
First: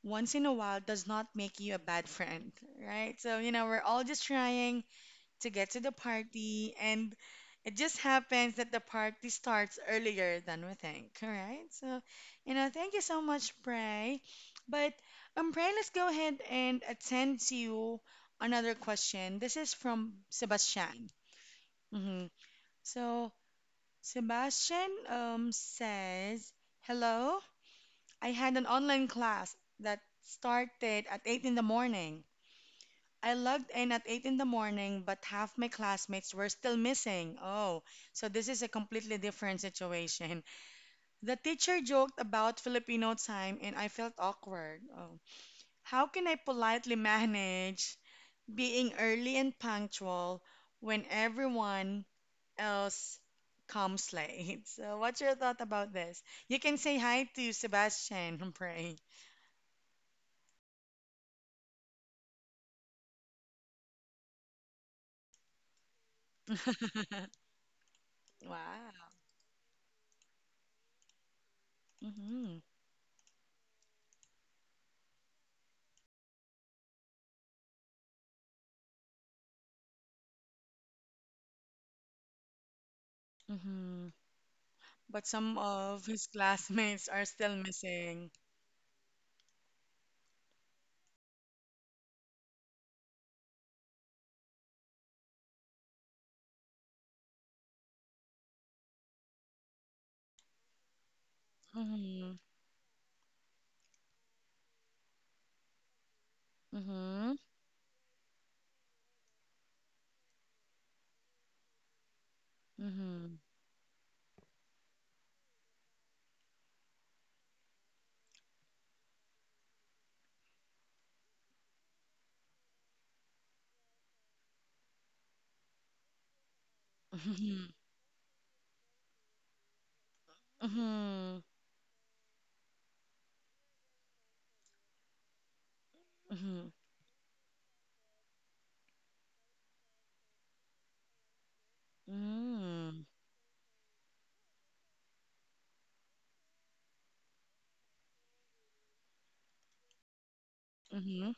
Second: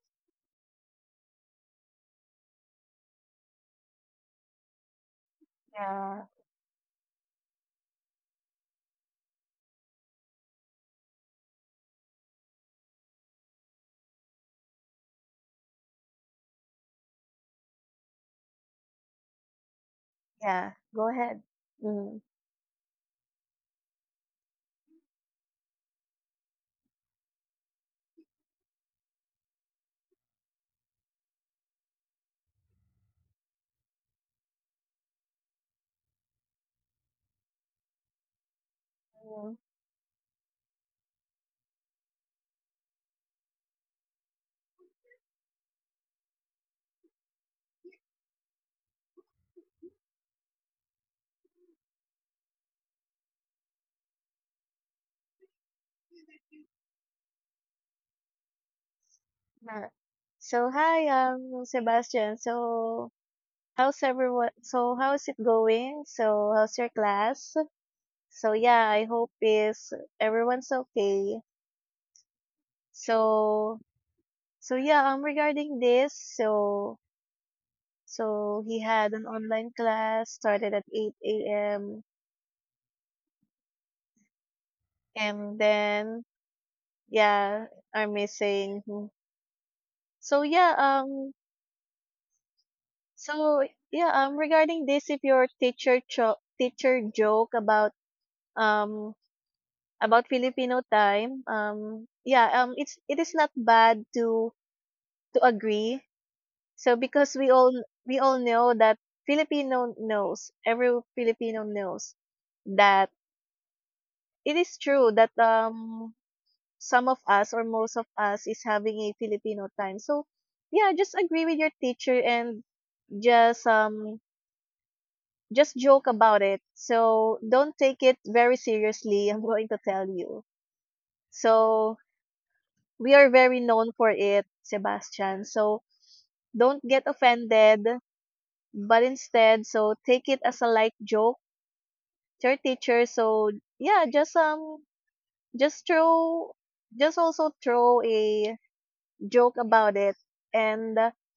once in a while does not make you a bad friend, right? So, you know, we're all just trying to get to the
Yeah.
party, and it just happens that the party starts earlier than we think, right? So, you know, thank you so much, Pray. But, um, Pray, let's go ahead and attend to another question. This is from
Yeah. Go
Sebastian.
ahead.
Hmm. So, Sebastian um, says, hello, I had an online class that started at eight in the morning. I logged in at eight in the morning, but half my classmates were still missing. Oh, so this is a completely
Mhm.
different situation. The teacher joked about Filipino time and I felt awkward. Oh. How can I politely manage being early and punctual when everyone else comes late? So, what's your thought about this? You can say hi to Sebastian, Pray.
Alright. So hi, um, Sebastian. So how's everyone? So how's it going? So how's your class? So yeah, I
Wow.
hope is everyone's okay.
Mm-hmm.
So so yeah, um, regarding this, so so he had an online class started at eight a m
Mm-hmm. But some
and
of
then
his classmates are still
yeah, I'm
missing.
missing. Mhm. So yeah, um, so yeah, um, regarding this, if your teacher cho- teacher joke about um, about Filipino time, um,
Mm-hmm.
yeah, um, it's it is not bad to to agree. So
Mm-hmm.
because we all we all know that Filipino knows every Filipino knows that
Mm-hmm.
it is true that um some of us or most of us is having a Filipino time. So yeah, just agree with your teacher, and just um just joke about it. So
Mm-hmm.
don't take it very seriously. I'm going to tell you.
Mm-hmm.
So we are very known for it, Sebastian. So
Mm-hmm.
don't get offended, but instead, so take it as a light joke to your
Mm-hmm.
teacher. So yeah, just um, just throw, just also throw a joke about it, and uh,
Mm-hmm.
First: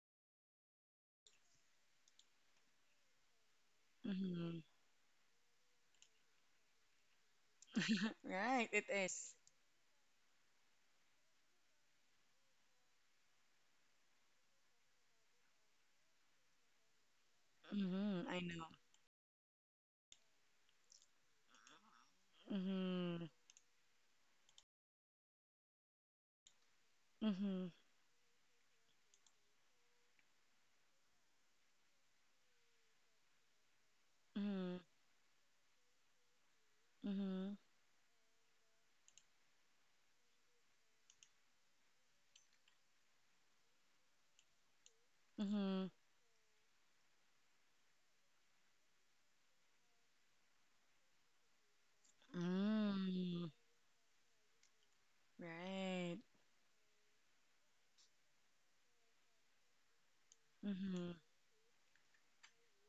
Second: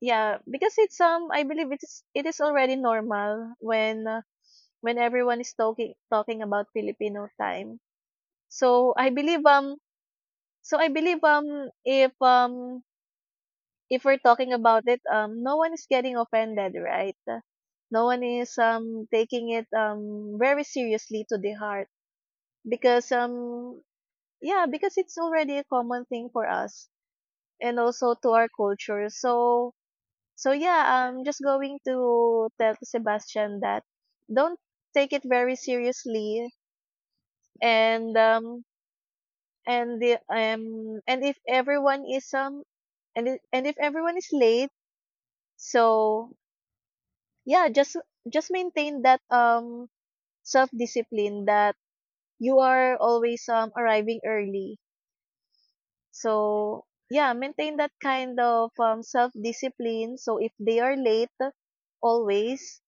yeah, because it's um, I believe it is it is already normal when uh,
Mm-hmm.
when everyone is talking talking about Filipino time.
Right, it
So I
is.
believe um, so I believe, um, if um if we're talking about it, um, no one is getting offended, right? No one
Mhm, I
is
know.
um taking it um very seriously to the heart, because
Mhm,
um yeah, because it's already a common thing for us,
mhm,
and also to our culture. So so yeah, I'm just going to tell Sebastian that don't
mhm,
take it very seriously,
mhm,
and um and the um and if everyone is um and if, and if everyone is late,
mhm,
so yeah, just just maintain that um self discipline, that you are
mm,
always um arriving early.
right,
So yeah, maintain that kind of um self discipline, so if they are
mhm,
late always,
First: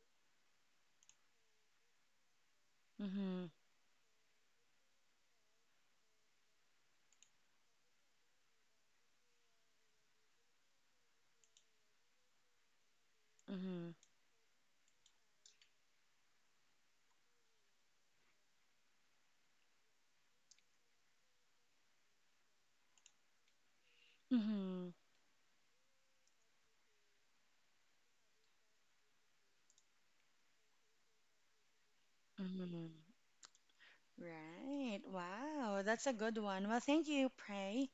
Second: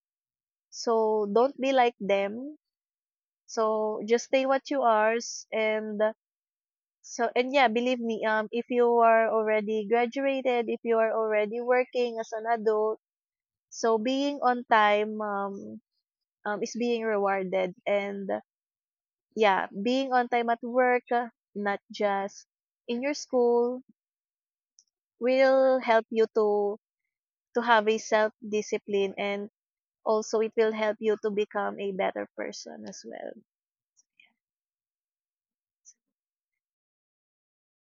so don't be like them.
mhm,
So just stay what you are s- and so, and yeah, believe me, um if you are already graduated, if you are already working as an adult,
mhm,
so being on time, um, um is being rewarded, and yeah, being on time at work, uh, not just in your school,
mhm,
will help you to to have a self discipline, and also it will help you to become a better person as
mhm.
well.
Right. Wow, that's a good one. Well, thank you, Pray,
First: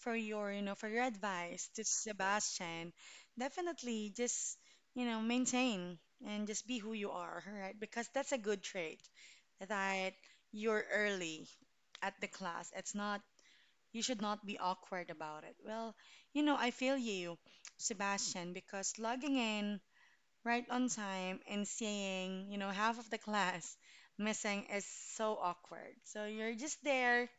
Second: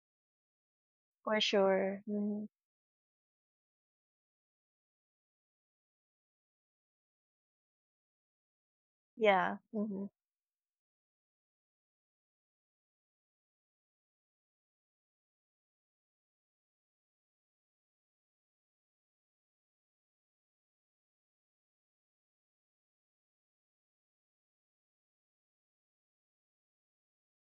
for your, you know, for your
For
advice to
sure. Hmm.
Sebastian. Definitely just, you know, maintain and just be who you are, right? Because that's a good trait
Yeah. Hmm.
that you're early at the class. It's not, you should not be awkward about it. Well, you know, I feel you, Sebastian, because logging in right on time and seeing, you know, half of the class missing is so awkward. So you're just there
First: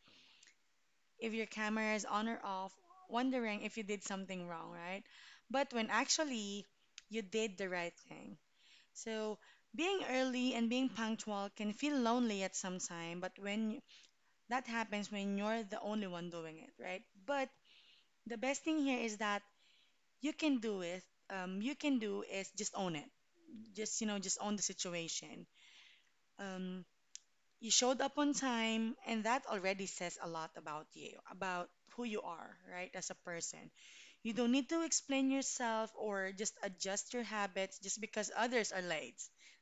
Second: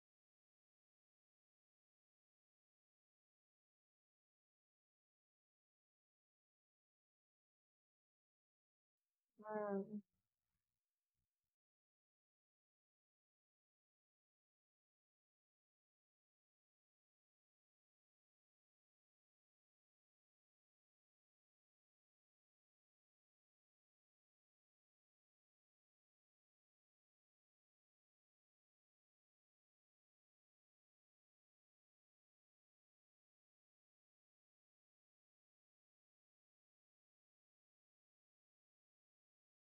if your camera is on or off, wondering if you did something wrong, right? But when actually you did the right thing. So
Mm,
being early and being punctual can feel lonely at some time, but when that happens when you're the only one doing it, right? But the best thing here is that you can do it. Um, you can do is just own it. Just you know, just own the situation. Um, you showed up on time, and that already says a lot about you, about who you are, right, as a person. You don't need to explain yourself or just adjust your habits just because others are late.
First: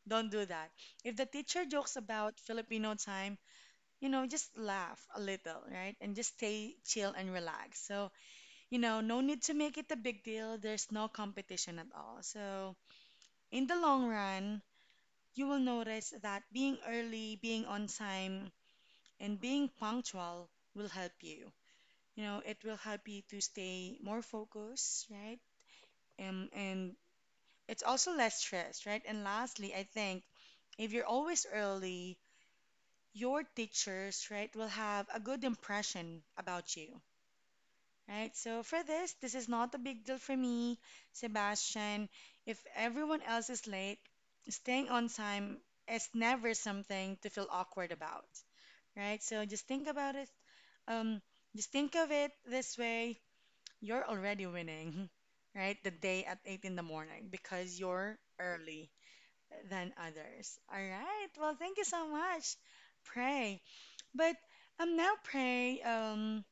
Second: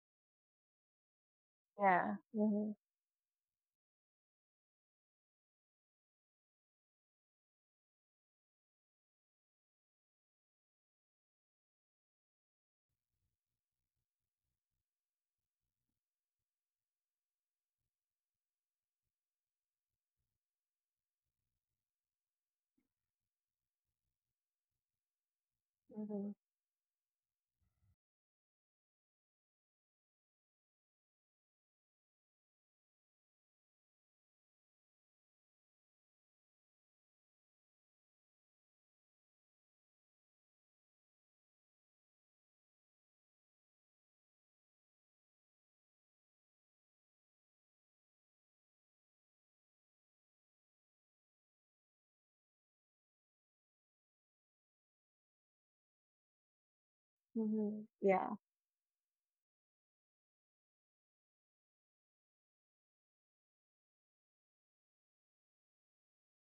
Don't do that. If the teacher jokes
yeah.
about
Hmm.
Filipino time, you know, just laugh a little, right? And just stay chill and relax. So, you know, no need to make it a big deal. There's no competition at all. So, in the long run, you will notice that being early, being on time, and being punctual will help you. You know, it will help you to stay more focused, right?
Mm-hmm.
Um, and it's also less stress, right? And lastly, I think if you're always early, your teachers, right, will have a good impression about you, right? So for this, this is not a big deal for me, Sebastian. If everyone else is late, staying on time is never something to feel awkward about, right? So just think about it. Um, just think of it this way. You're already winning, right? The day at eight in the morning because
Hmm.
you're
Yeah.
early than others. All right. Well, thank you so much, Pray. But um, now Pray, um,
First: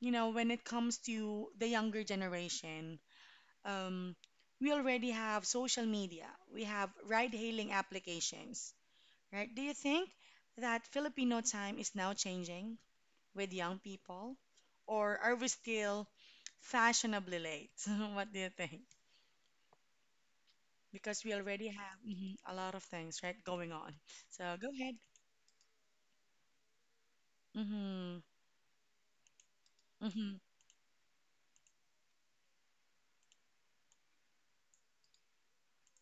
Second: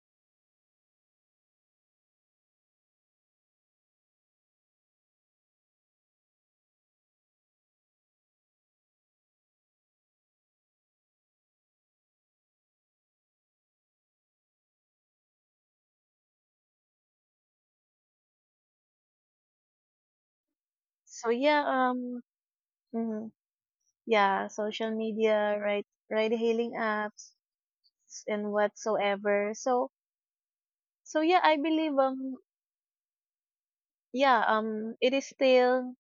you know, when it comes to the younger generation, um, we already have social media. We have ride-hailing applications, right? Do you think that Filipino time is now changing with young people, or are we still fashionably late? What do you think? Because
So
we
yeah,
already have
um,
mhm, a lot of things,
mhm,
right, going on.
yeah,
So go
social
ahead.
media, right, ride hailing apps,
Mm-hmm.
and whatsoever. So
Mm-hmm.
so yeah, I believe um yeah, um, it is still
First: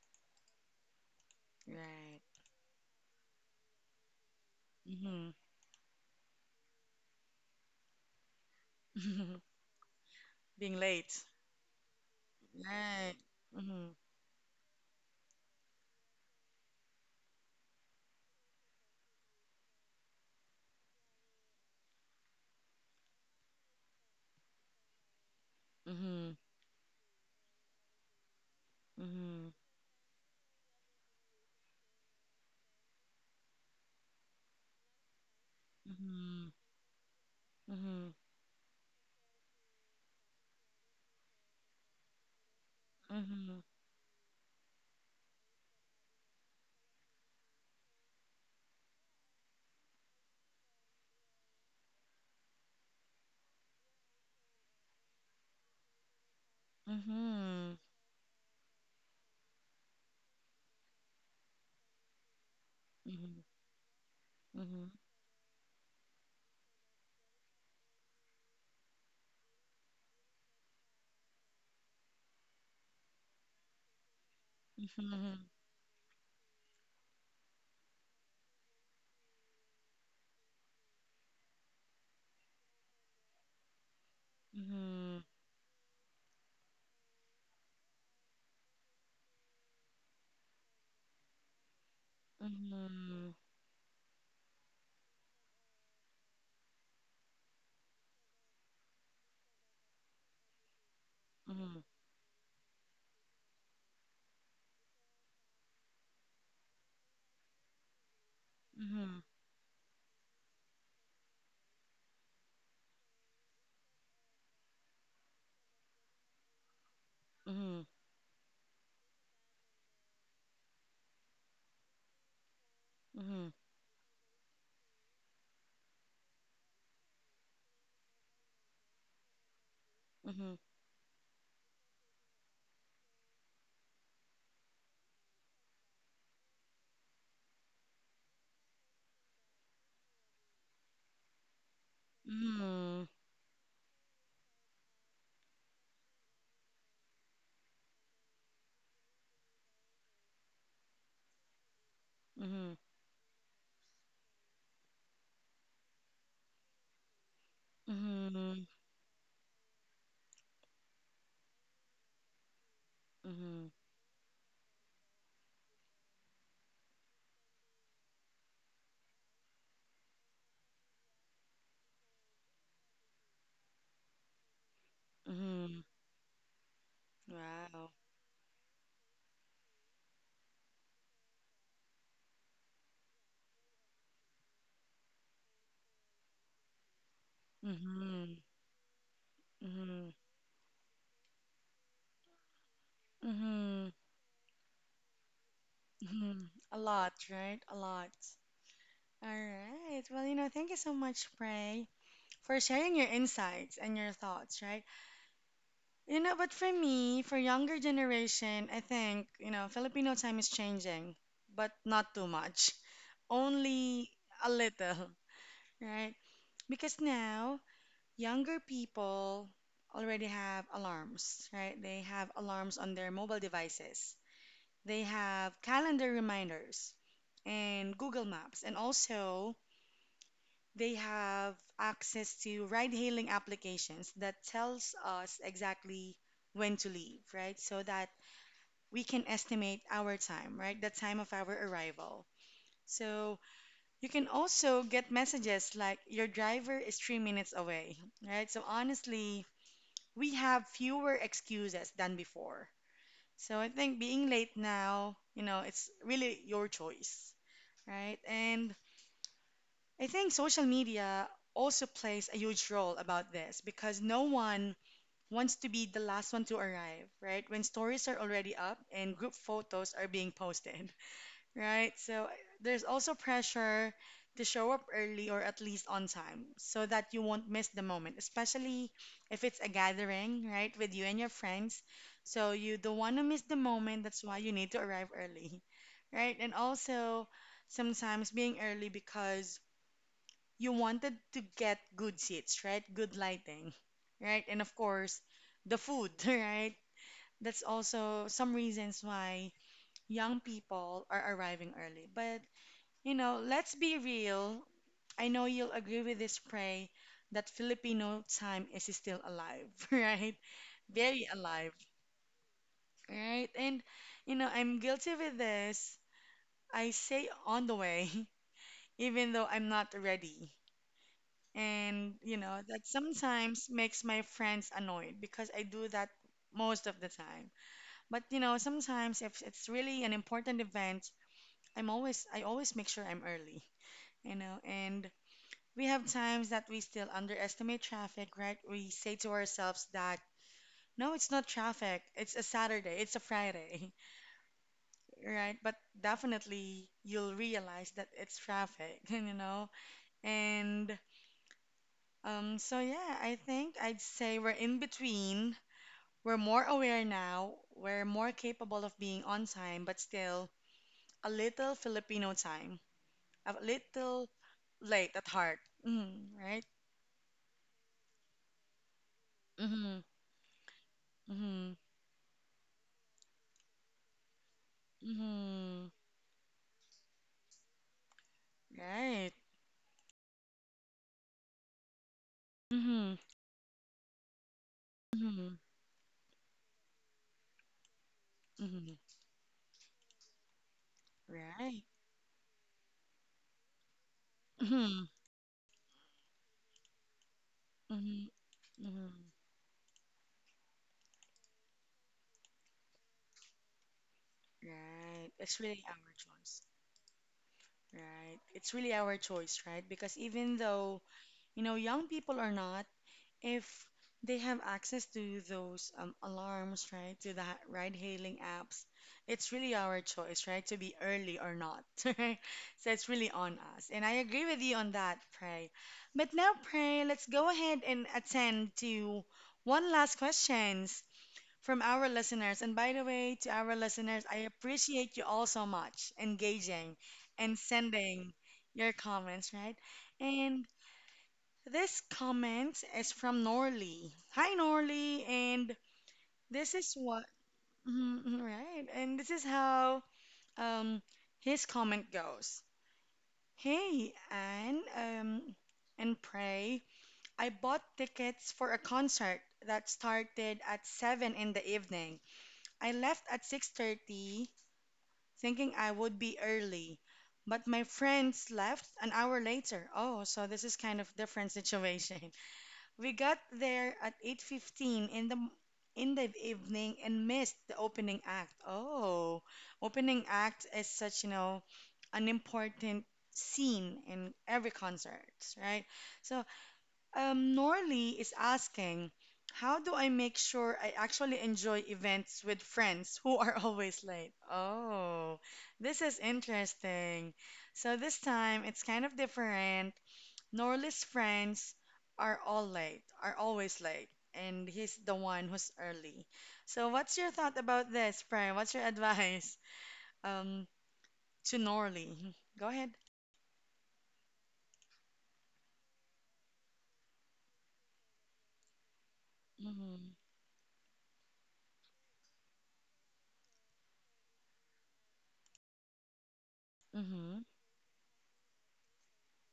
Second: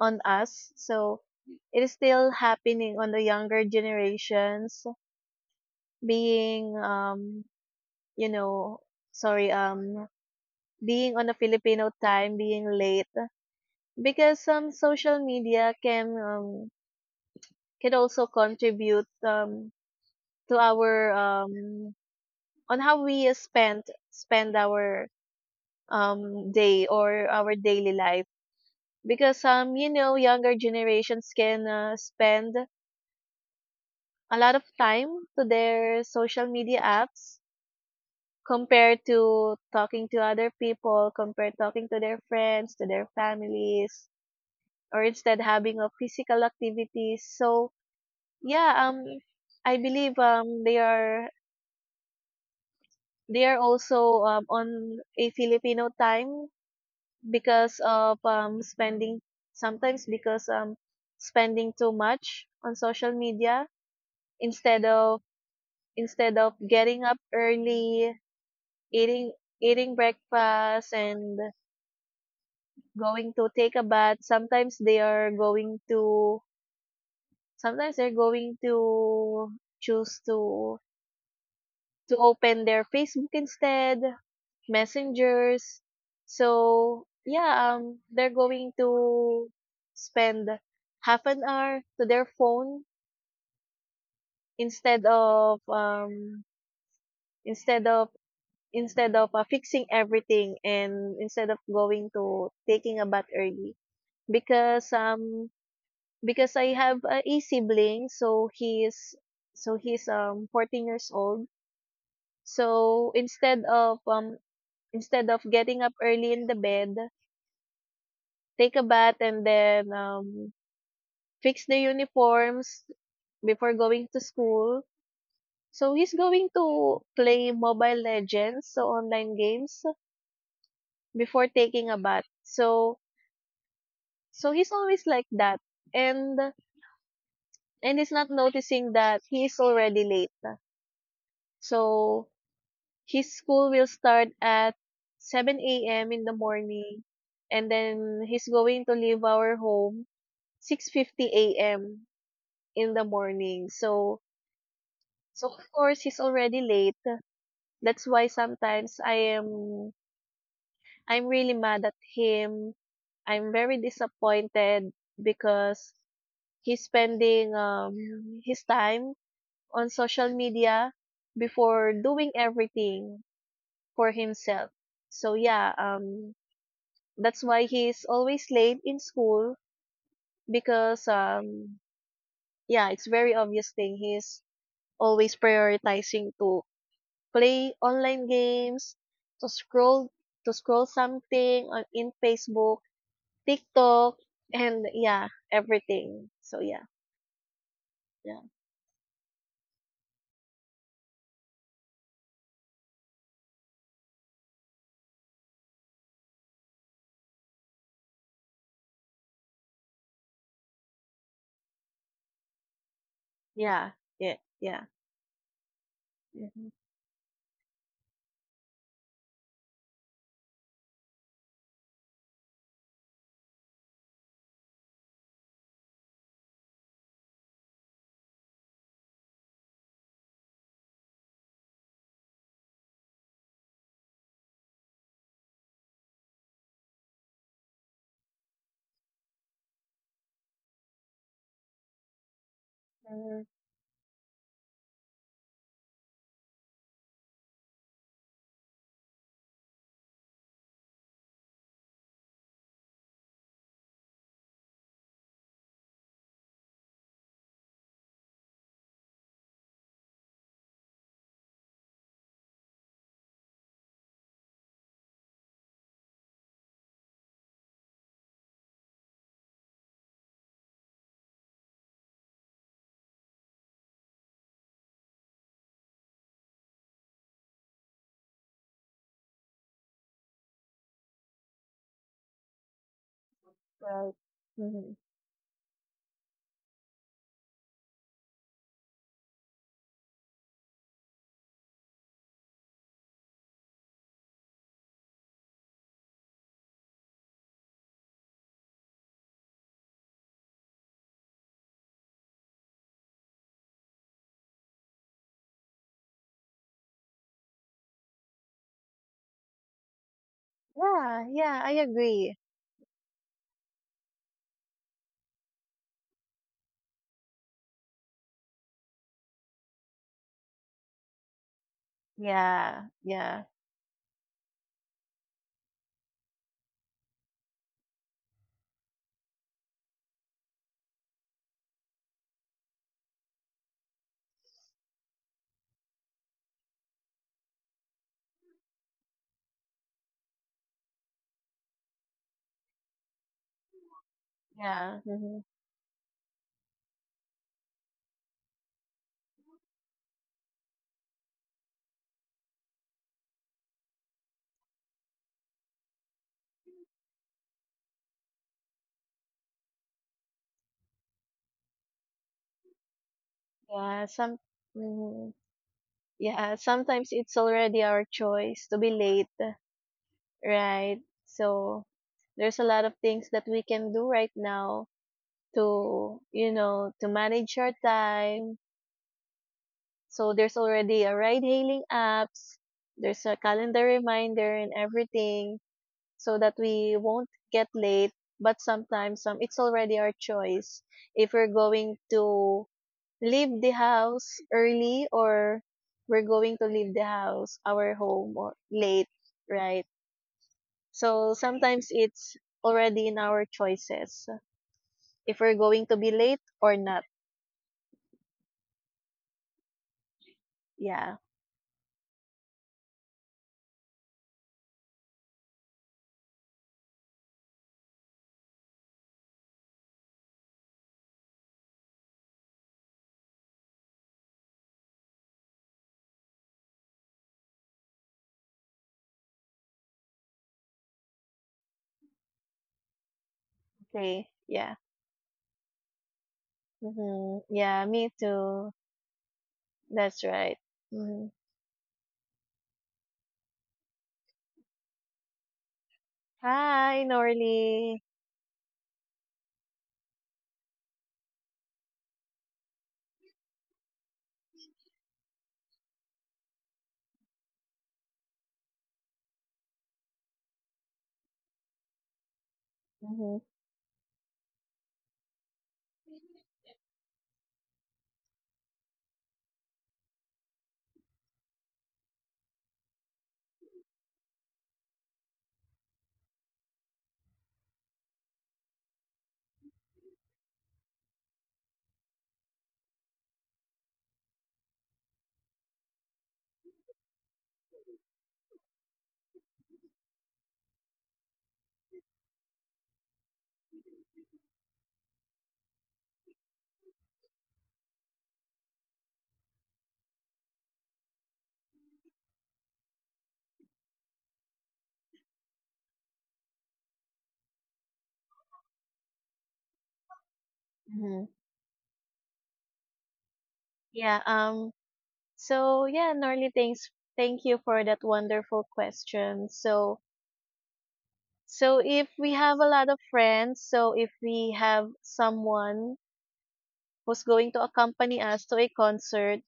on us. So it is
Right.
still happening on the younger generations
Mm-hmm.
being, um, you know, sorry, um,
Being late.
being on the Filipino time, being late,
Right. Mm-hmm.
because some social media can, um, can also contribute, um, to our, um, on how we spend, spend our,
Mm-hmm.
um, day or our daily life, because,
Mm-hmm.
some you know, younger generations can, uh, spend a lot of time to their social media apps,
Mm-hmm.
compared to talking to other people, compared talking to their friends, to their
Mm-hmm.
families, or instead having a physical activities. So yeah, um, I believe um they are they are also um, on a Filipino time,
Mm-hmm.
because of um spending sometimes, because um spending too much on social
Mm-hmm.
media, instead
Mm-hmm.
of instead of getting up early, eating eating breakfast, and going to take a bath. Sometimes they
Mm-hmm.
are
Mm-hmm.
going to sometimes they're going to choose to to open their Facebook instead, messengers. So yeah, um they're going to spend half an hour to their
Mm-hmm.
phone,
Mm-hmm.
instead of um instead of instead of uh, fixing everything, and instead of
Mm-hmm. Mm-hmm.
going to taking a bath early, because um because I have a e sibling, so he's
Mm-hmm.
so he's um fourteen years old, so instead of um instead of getting up early in the bed,
Mm-hmm. Mm-hmm.
take a bath, and then um fix the uniforms
Mm-hmm.
before going to school, so he's going to play mobile legends, so online games,
Mm-hmm.
before taking a bath. So so he's always like that, and and he's not noticing that he's already late. So his school will start at seven a m in the morning, and then he's going to leave our home six fifty a m
Mm-hmm.
in the morning. So, so of course he's already late. That's why sometimes I am I'm really mad at him. I'm
Mm-hmm.
very disappointed because he's spending um his time on social media before doing everything for himself. So yeah,
Mm-hmm.
um, that's why
Wow.
he's always late in school, because um, yeah, it's very obvious thing. He's always prioritizing to play online
Mm-hmm.
games, to
Mm-hmm.
scroll to scroll something on in Facebook,
Mm-hmm.
TikTok, and yeah, everything.
Mm-hmm.
So
A
yeah,
lot, right? A lot.
yeah,
All right. Well, you know, thank you so much, Pray, for sharing your insights and your thoughts, right? You know, but for me, for younger generation, I think, you know, Filipino time is changing, but not too much.
yeah,
Only
yeah,
a
yeah.
little, right?
Mhm.
Because now, younger people already have alarms, right? They have alarms on their mobile devices. They have calendar reminders and Google Maps, and also they have access to ride-hailing applications that tells us exactly when to leave, right? So that we can estimate our time, right? The time of our arrival. So
Mhm.
you can also get messages like your driver is three minutes away, right? So honestly, we have fewer excuses than before. So I think being late now, you know, it's really your choice, right? And I think social media also plays a huge role about this because no one wants to be the last one to arrive, right? When stories are already up and group photos are being posted, right? So there's also pressure to show up early or at least on time so that you won't miss the moment, especially if it's a gathering, right, with you and your friends. So you don't want to miss the moment,
Right.
that's why you need to
Mhm.
arrive early, right? And also sometimes being early because you wanted to get good seats, right? Good lighting, right? And of course, the food, right? That's also some reasons why young people are arriving early. But, you know, let's be real. I know you'll agree with this, Pray, that Filipino time is still alive, right?
Yeah,
Very
yeah,
alive,
I agree.
right? And, you know, I'm guilty with this. I say on the way, even though I'm not ready. And, you know,
Yeah,
that
yeah,
sometimes makes my friends annoyed because I do that most of the time. But, you know, sometimes if it's really an important event, I'm always I always make sure I'm early, you know. And we have times that we still underestimate traffic, right? We say to ourselves that no, it's not traffic. It's a Saturday. It's a Friday,
yeah. Mhm.
right? But definitely you'll realize that it's traffic, you know. And Um, so yeah, I think I'd say we're in between. We're more aware now. We're more capable of being on time, but still a little Filipino time, a
Yeah,
little
some
late at
mm,
heart. Mm,
yeah,
right?
sometimes it's already our choice to be late,
Mm-hmm.
right?
Mm-hmm.
So there's a lot of things that we can do right now
Mm-hmm.
to, you know, to manage our time.
Right.
So there's already a ride hailing apps,
Mm-hmm.
there's a calendar reminder and
Mm-hmm.
everything, so that we won't get late. But
Mm-hmm.
sometimes um, it's already our choice if we're
Right.
going to leave the house
Mm-hmm.
early, or we're going to leave the house, our
Mm-hmm.
home or late,
Mm-hmm.
right? So sometimes it's already in our choices
Right.
if we're
It's really
going to be
our
late
choice.
or not.
Right. It's really our choice, right? Because even though,
Yeah.
you know, young people are not. If they have access to those um, alarms, right, to the ride-hailing apps, it's really our choice, right, to be early or not, right? So it's really on us. And I agree with you on that, Pray. But now, Pray, let's go ahead and attend to one last questions from our listeners. And by the way, to our listeners,
Okay.
I
Yeah.
appreciate you all so much engaging
Hmm.
and
Yeah, me
sending
too.
your comments, right?
That's right.
And
Hmm.
this comment is from Norley. Hi, Norley, and this is
Hi,
what,
Norly.
mhm, mhm, right? And this is how um his comment goes. Hey, Anne, um, and Pray. I bought tickets for a concert that started at seven in the evening. I left
Hmm.
at six thirty, thinking I would be early, but my friends left an hour later. Oh, so this is kind of different situation. We got there at eight fifteen in the in the evening and missed the opening act. Oh, opening act is such, you know, an important scene in every concert, right? So, um, Norley is asking, how do I make sure I actually enjoy events with friends who are always late? Oh, this is interesting. So this time it's kind of different. Norley's friends are all late, are always late, and he's the one who's early. So what's your thought about this, Prem? What's your advice um
Hmm.
to Norley? Go ahead.
Yeah, um so yeah, Norly, thanks. Thank you for that wonderful question. So,
Mhm.
So if we have a lot of friends, so if we have someone who's
Mhm.
going to accompany us to a concert,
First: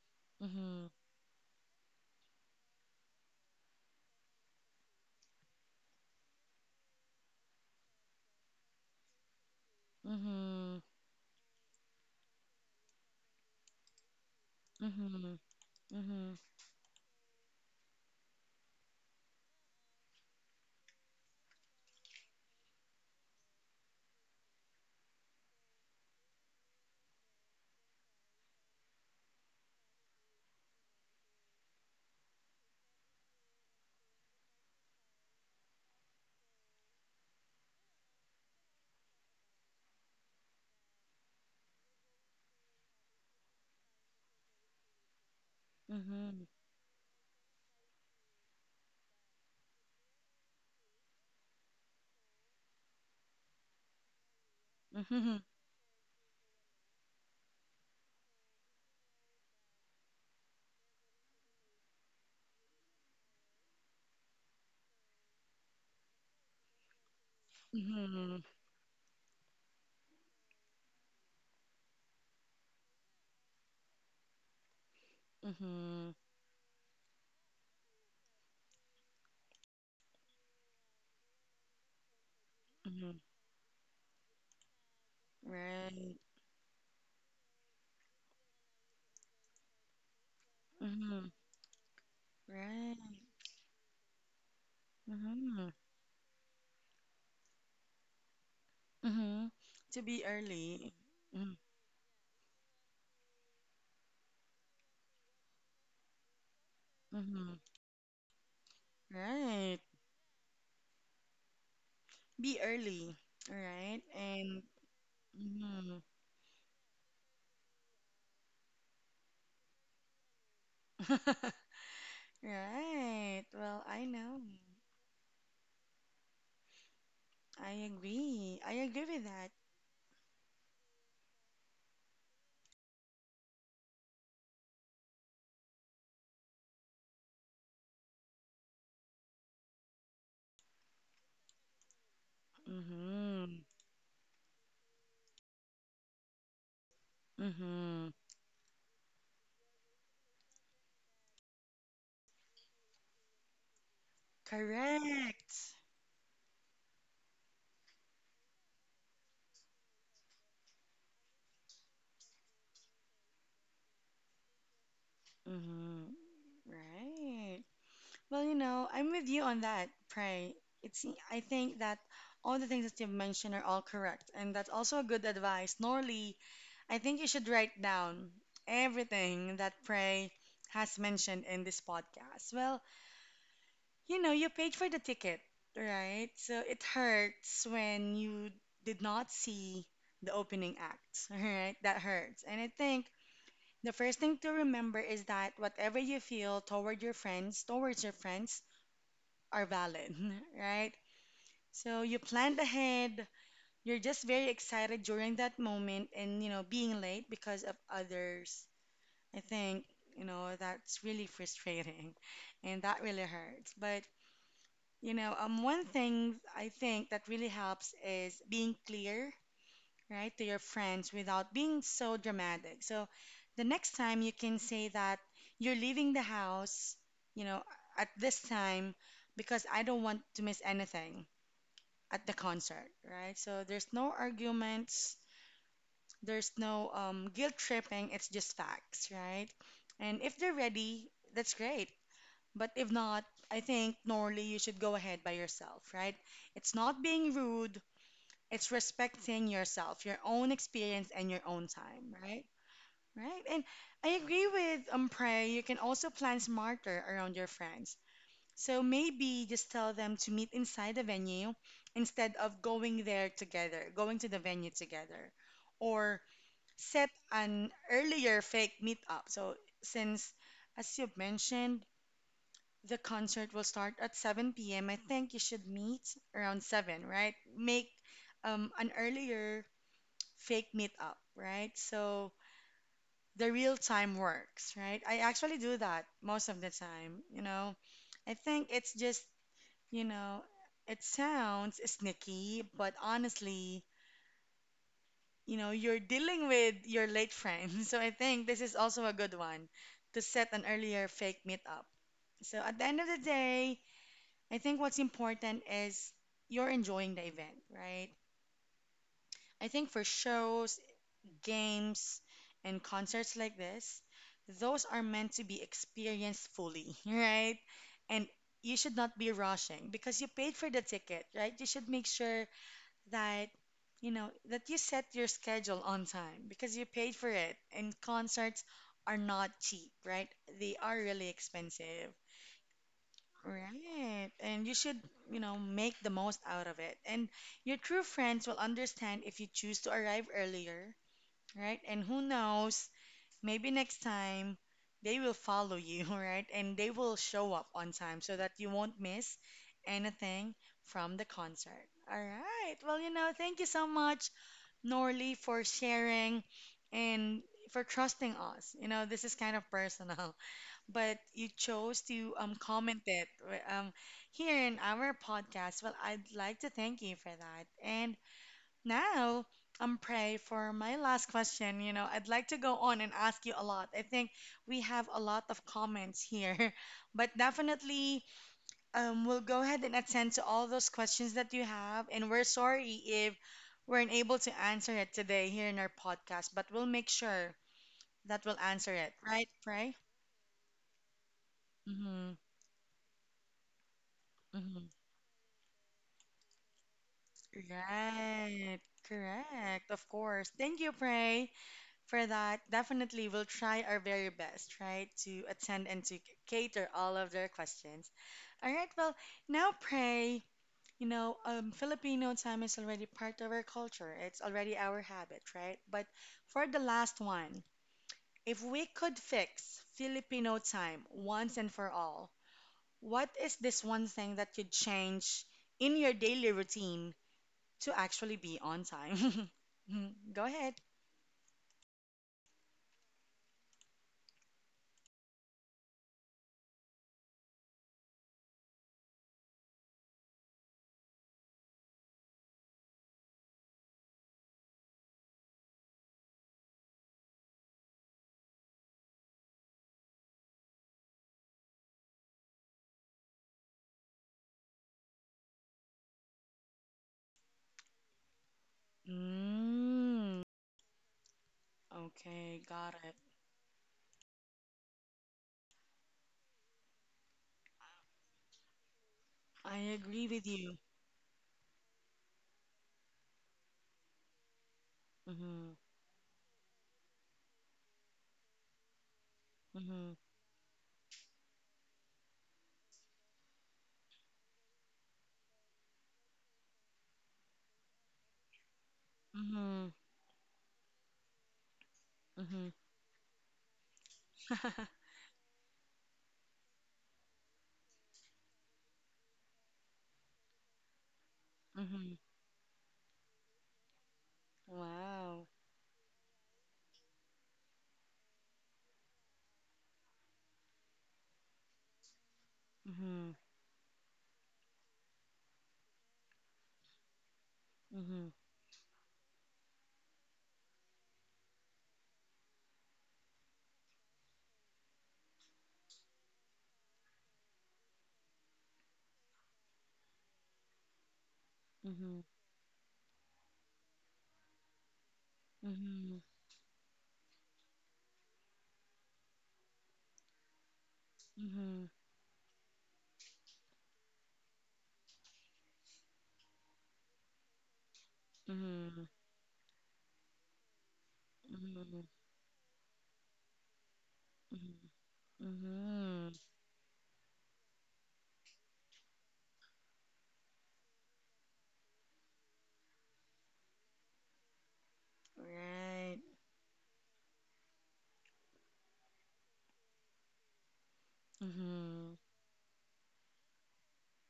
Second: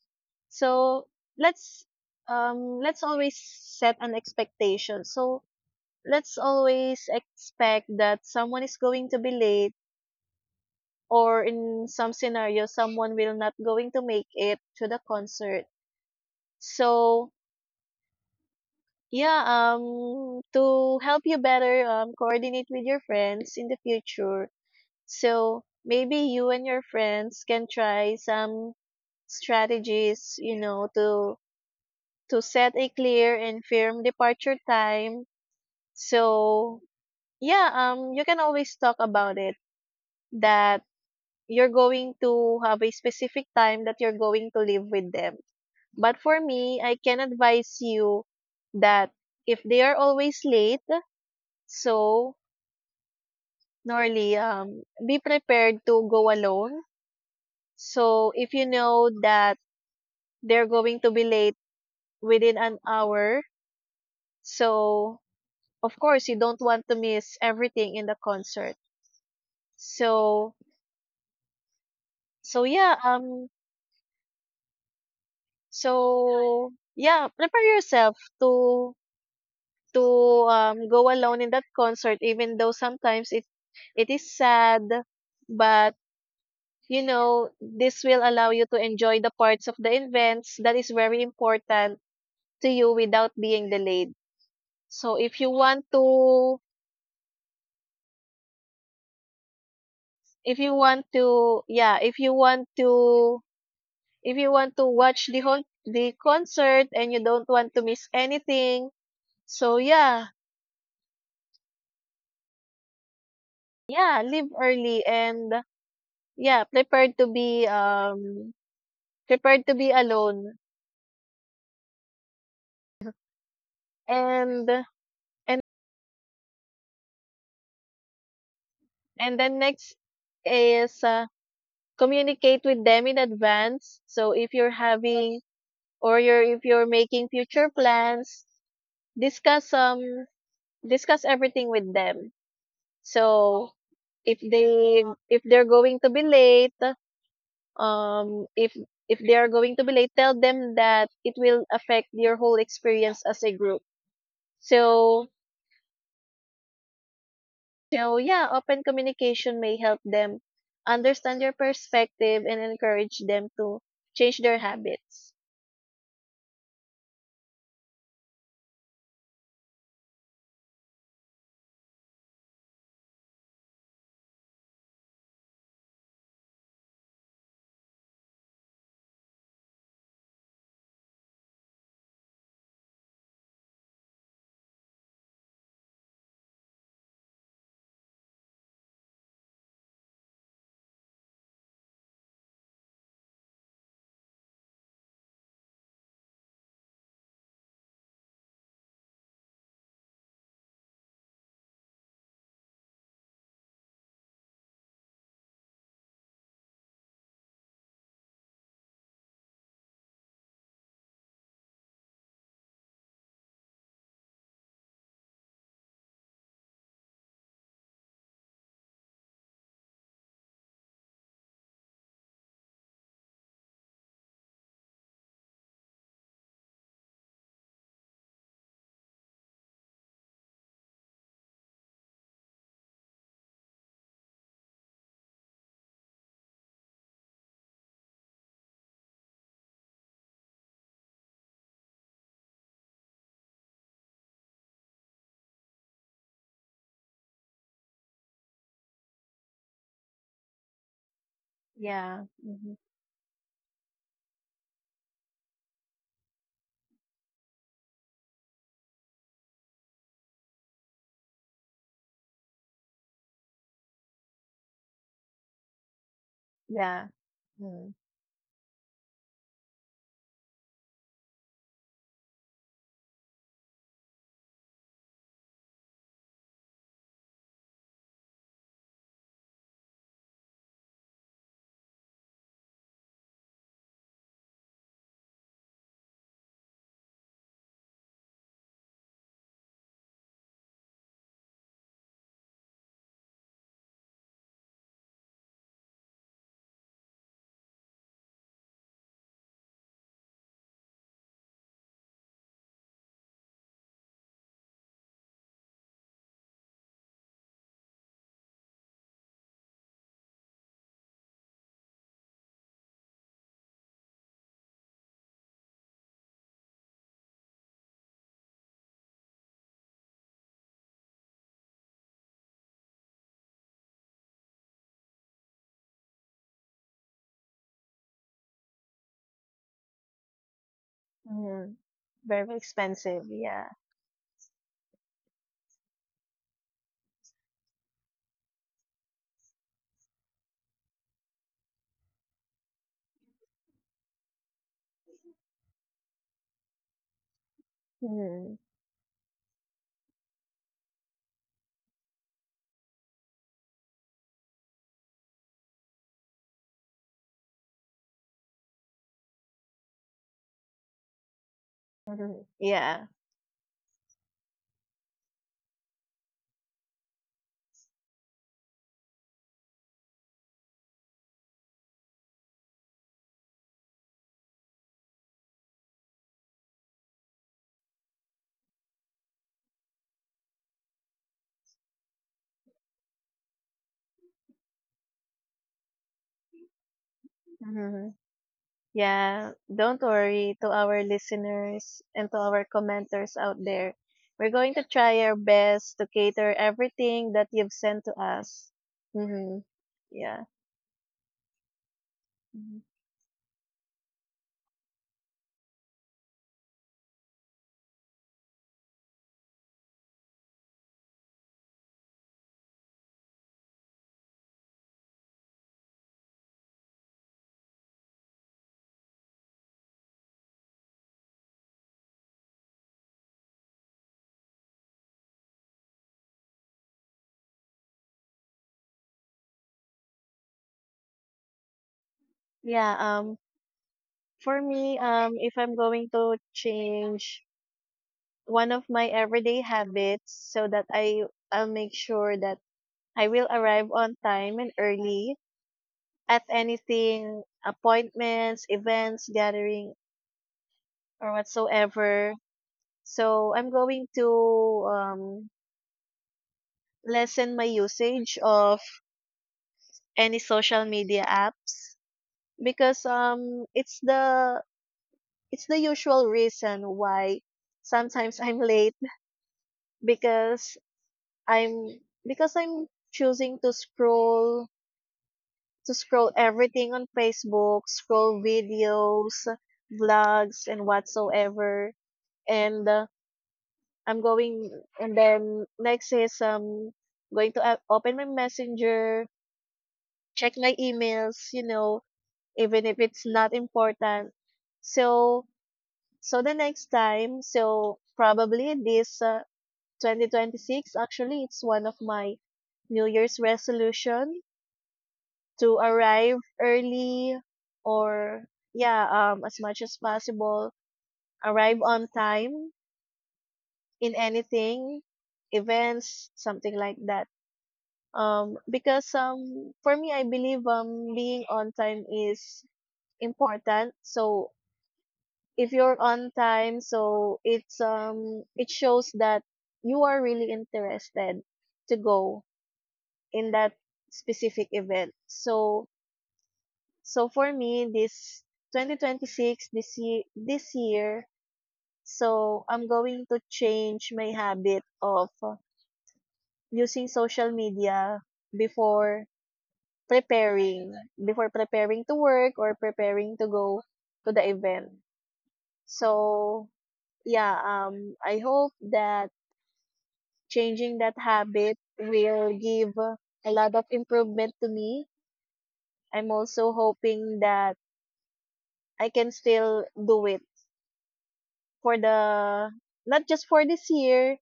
Mhm.
so let's um let's always set an expectation. So let's always expect that someone is going to be late,
Mhm.
or in some scenario someone will not going to make it to the concert.
Mhm.
So yeah, um to help you better um coordinate with your friends in the future. So maybe you and your friends can try some strategies, you know, to to set a clear and firm departure time. So yeah, um you can always talk about it, that you're going to have a specific time that you're going to live with them. But for
Mhm.
me, I can advise you that if they are always late, so normally um
Mhm.
be
Mhm.
prepared to go alone. So if you know that they're going to be late within an hour. So of course, you don't want to miss everything in the
Mhm.
concert. So, so yeah, um,
Mhm.
so yeah, prepare yourself to to um go alone in that concert, even though
Mhm.
sometimes it it is sad, but
Right.
you know this will allow you to enjoy the parts of the events that is very
Mhm.
important to you
Right.
without being delayed. So if you
Mhm.
want to
Mhm. To be
If you
early.
want
Mhm.
to yeah, if you want to if you want to watch the whole the concert and you don't
Mhm.
want to miss anything, so
Right.
yeah,
Be early, right?
yeah, leave
And
early and
mhm.
yeah, prepared to be um prepared to be alone
Right. Well, I know.
and and
I agree. I agree with
and
that.
then next is uh, communicate with them in advance. So if you're having or you're if you're making future plans, discuss um discuss everything with them.
Mm-hmm.
So if they if they're going to be late,
Mm-hmm.
um if if they are going to be late, tell them that it will affect your whole experience as a group. So
Correct.
so yeah, open communication may help them understand your perspective and encourage them to change their habits.
Mm-hmm. Right. Well, you know, I'm with you on that, Pray. It's I think that all the things that you've mentioned are all correct, and that's also a good advice. Normally, I think you should write down everything that Pray has mentioned in this podcast. Well, you know, you paid for the ticket, right? So it hurts when you did not see the opening act, right? That hurts. And I think the first thing to remember is that whatever you feel toward your friends, towards your friends, are valid, right? So you planned ahead, you're just very excited during that moment and, you know, being late because of others. I think, you know, that's really frustrating and that really hurts. But you know, um, one thing I think that really helps is being clear, right, to your friends without being so dramatic. So the next time you can say that you're leaving the house, you know, at this time because I don't want to miss anything at the concert, right? So there's no arguments, there's no um, guilt tripping, it's just facts, right? And if they're ready, that's great. But if not, I think, Norley, you should go ahead by yourself, right? It's not being rude, it's respecting yourself, your own experience, and your own time,
Yeah.
right?
hmm
Right? And I agree with um, Prey, you can also plan smarter around your friends. So maybe just tell them to meet inside the venue instead of going there together, going to the venue together. Or
Yeah.
set an earlier fake meetup. So since, as you've mentioned, the concert will start at seven p m. I think you should meet around seven, right? Make um, an earlier fake meetup, right? So the real time works, right? I actually do that most of the time, you know. I think it's just, you know, it sounds sneaky, but honestly, you know, you're dealing with your late friend, so I think this is also a good one to set an earlier fake meetup. So at the end of the day, I think what's important is you're enjoying the event, right? I think for shows, games, and concerts like this, those are meant to be experienced fully, right? And you should not be rushing because you paid for the ticket, right? You should make sure that you know that you set your schedule on time because you paid for it. And concerts are not cheap, right? They are really
Mm-hmm.
expensive.
Very expensive. Yeah.
Right. And you should, you know, make the most out of it. And your true friends will understand if you choose to arrive earlier, right? And who knows, maybe next time they will follow you, right? And they will show up on time so
Mm-hmm.
that you won't miss anything from the concert. All right. Well, you know, thank you so much, Norley, for sharing and for trusting us. You know, this is kind of personal, but you chose to um,
Yeah.
comment it ri- um, here in our podcast. Well, I'd like to thank you for that. And now I'm Pray for my last question. You know, I'd like to go on and ask you a lot. I think we have a lot of comments here, but definitely um, we'll go ahead and attend to all those questions that you have. And we're sorry if weren't able to answer it today here in our podcast, but we'll make sure
hmm
that we'll answer it,
Yeah,
right,
don't
Pray?
worry, to our listeners and to
Mm-hmm.
our commenters out there. We're going to
Mm-hmm.
try our best to cater everything that you've sent to us.
Right,
Mm-hmm.
correct, of
Yeah.
course. Thank you, Pray, for that.
Mhm.
Definitely, we'll try our very best, right, to attend and to c- cater all of their questions. All right, well, now, Pray, you know, um, Filipino time is already part of our culture, it's already our habit, right? But for the last one, if we could fix Filipino time once and for all, what is this one thing that you'd change in your daily routine to actually be on time? Mm, go ahead.
Yeah, um for me, um if I'm going to change one of my everyday habits so that I I'll make sure that I will arrive on time and early at anything, appointments, events, gathering or whatsoever. So I'm going to um, lessen my usage of any
Mm,
social media apps
okay,
because
got it.
um, it's the it's the usual reason why sometimes I'm late
I agree with
because
you.
I'm because I'm choosing to scroll
Mm-hmm,
to scroll everything on Facebook, scroll videos,
mm-hmm,
vlogs, and whatsoever. And uh, I'm going and then next is um going to uh, open my messenger,
mm-hmm,
check my emails, you know,
mm-hmm,
even if it's not important. So, so the next time, so probably this uh, twenty twenty-six, actually, it's one of
mm-hmm.
my New Year's resolution
Wow.
to arrive early, or yeah, um, as much as possible, arrive on time
Mm-hmm,
in anything, events, something like that.
mm-hmm,
Um, because um, for me, I believe um, being on time is important. So if you're on time, so it's um it shows that you are really interested to
mm-hmm,
go in that specific event. So
mm-hmm,
so for me this twenty twenty-six this year this year
mm-hmm,
so I'm going to change my habit of uh, using social media
mm-hmm, mm-hmm,
before preparing before preparing
mm-hmm.
to work or preparing to go to the event. So yeah, um, I hope that changing that habit will give a lot of improvement to me.
Right.
I'm also hoping that I can still do it for
Mm-hmm.
the, not just for this year,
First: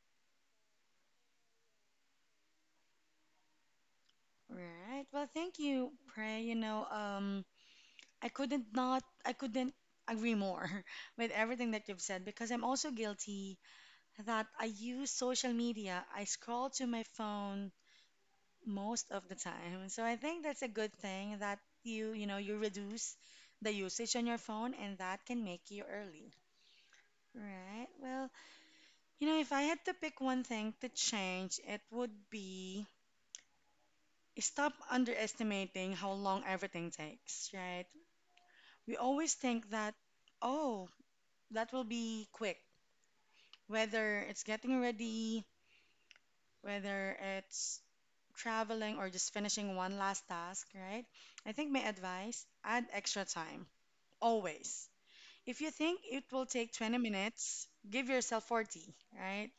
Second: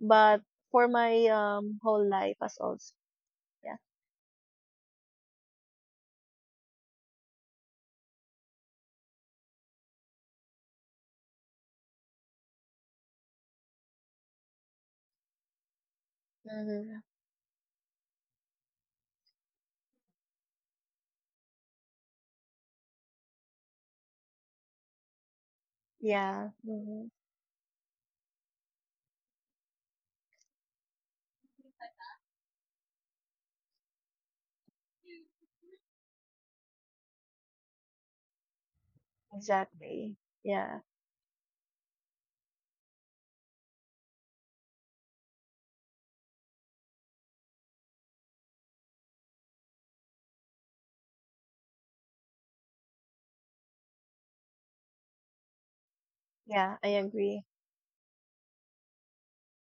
but for my um, whole life as also. Yeah.
Right. Well, thank you, Pray. You know, um, I couldn't not, I couldn't agree more with everything that you've said because I'm also guilty that I use social media. I scroll to
hmm
my phone most of the time. So I think that's a good thing that you, you know, you reduce the usage on your phone and that can make you early.
Yeah. hmm
Right. Well, you know, if I had to pick one thing to change, it would be stop underestimating how long everything takes, right? We always think that,
Exactly. Yeah.
oh, that will be quick, whether it's getting ready, whether it's traveling or just finishing one last task, right? I think my advice, add extra time, always. If you think it will
Yeah,
take
I
twenty
agree.
minutes, give yourself forty, right?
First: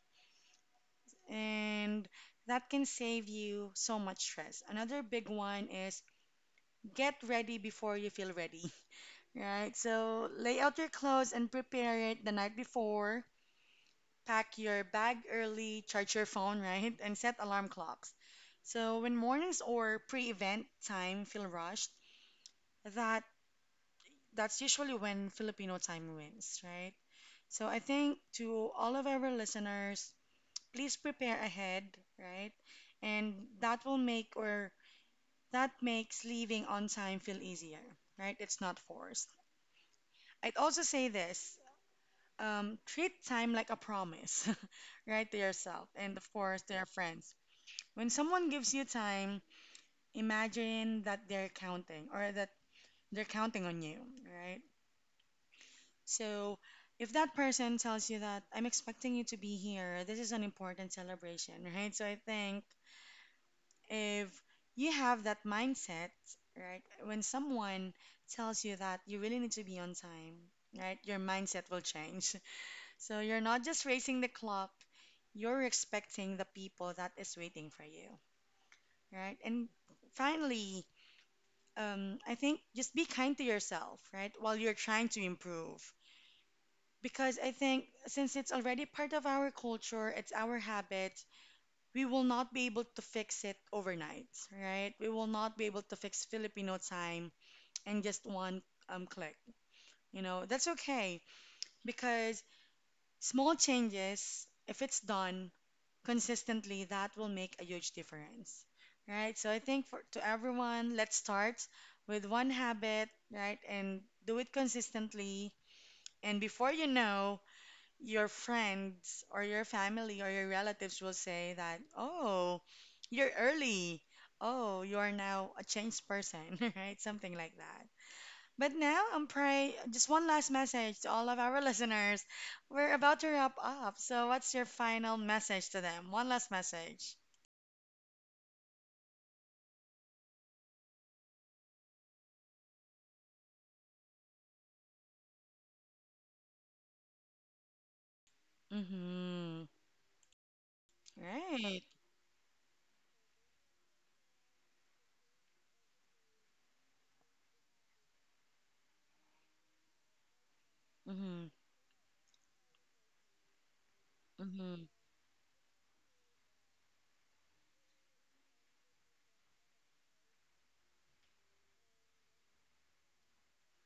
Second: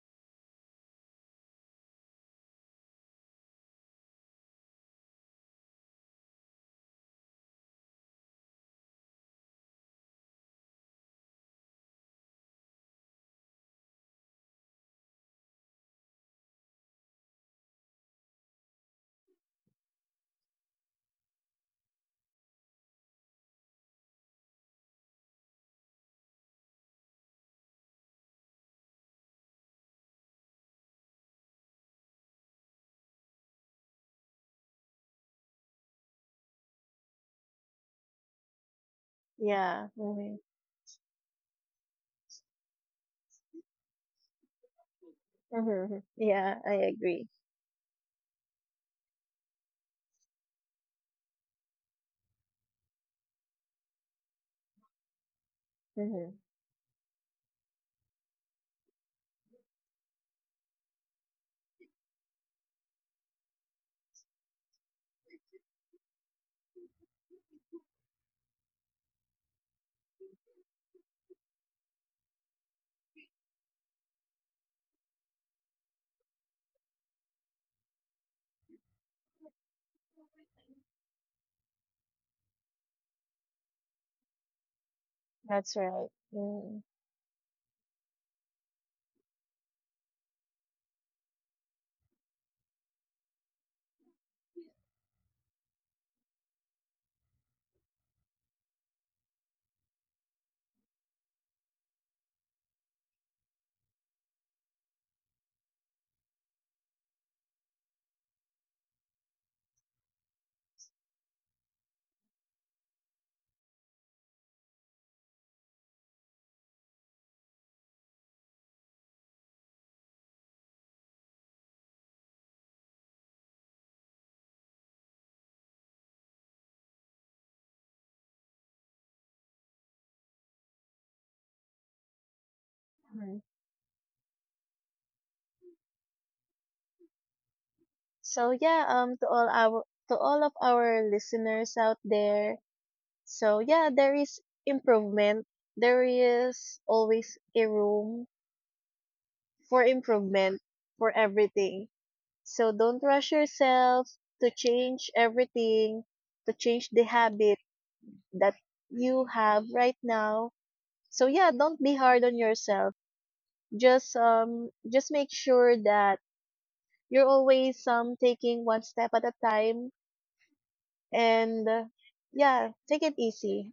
And that can save you so much stress. Another big one is get ready before you feel ready, right? So lay out your clothes and prepare it the night before. Pack your bag early, charge your phone, right? And set alarm clocks. So when mornings or pre-event time feel rushed, that that's usually when Filipino time wins, right? So I think to all of our listeners, please prepare ahead, right? And that will make, or that makes leaving on time feel easier, right? It's not forced.
Yeah. hmm
I'd also say this. Um, treat time like a promise, right, to yourself
hmm
and of
Yeah,
course to
I
your
agree.
friends. When someone gives you time, imagine that they're counting, or that they're counting on you, right?
Hmm
So if that person tells you that I'm expecting you to be here, this is an important celebration, right? So I think if you have that mindset, right, when someone tells you that you really need to be on time, right, your mindset will change. So you're not just racing the clock, you're expecting the people that is waiting for you, right? And finally, um, I think just be kind to yourself, right, while you're trying to
That's
improve.
right. hmm
Because I think since it's already part of our culture, it's our habit, we will not be able to fix it overnight, right? We will not be able to fix Filipino time in just one um, click. You know, that's okay, because small changes, if it's done consistently, that will make a huge difference, right? So I think for to everyone, let's start with one habit, right? And do it consistently. And before you know, your friends or your family or your relatives will say that, "Oh, you're early. Oh, you are now a changed person," right? Something like that. But now I'm pray just one last message to all of our listeners. We're about to
hmm
wrap up. So what's your final message to them? One last message.
So yeah, um to all our to all of our listeners out there. So yeah, there is improvement. There is always a room
Mm-hmm.
for improvement for
Right.
everything. So don't rush yourself to change everything, to change the habit that you have right now. So
Mm-hmm.
yeah, don't be hard on yourself, just um
Mm-hmm.
just make sure that you're always um taking one step at a time, and uh, yeah, take it easy.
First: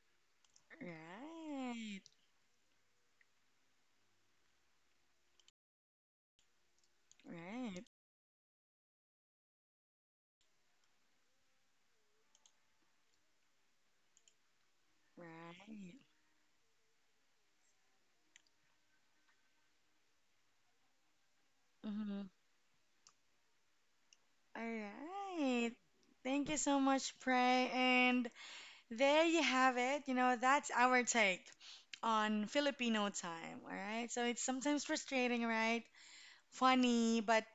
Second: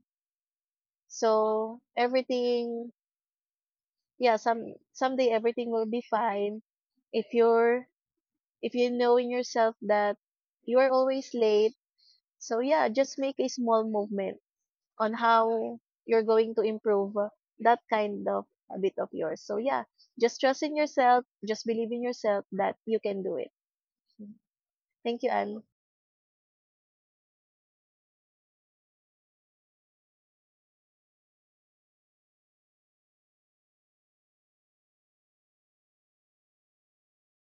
So
Right.
everything, yeah, some someday everything will be fine if
Right.
you're if you know in yourself that you are always late. So yeah, just make a small movement on how
Right.
you're going to improve uh, that kind of habit of yours. So yeah, just trust in yourself, just believe in
Mm-hmm.
yourself that you can do it.
All
Thank you, Anne.
right. Thank you so much, Pray. And there you have it. You know, that's our take on Filipino time. All right. So it's sometimes frustrating, right? Funny, but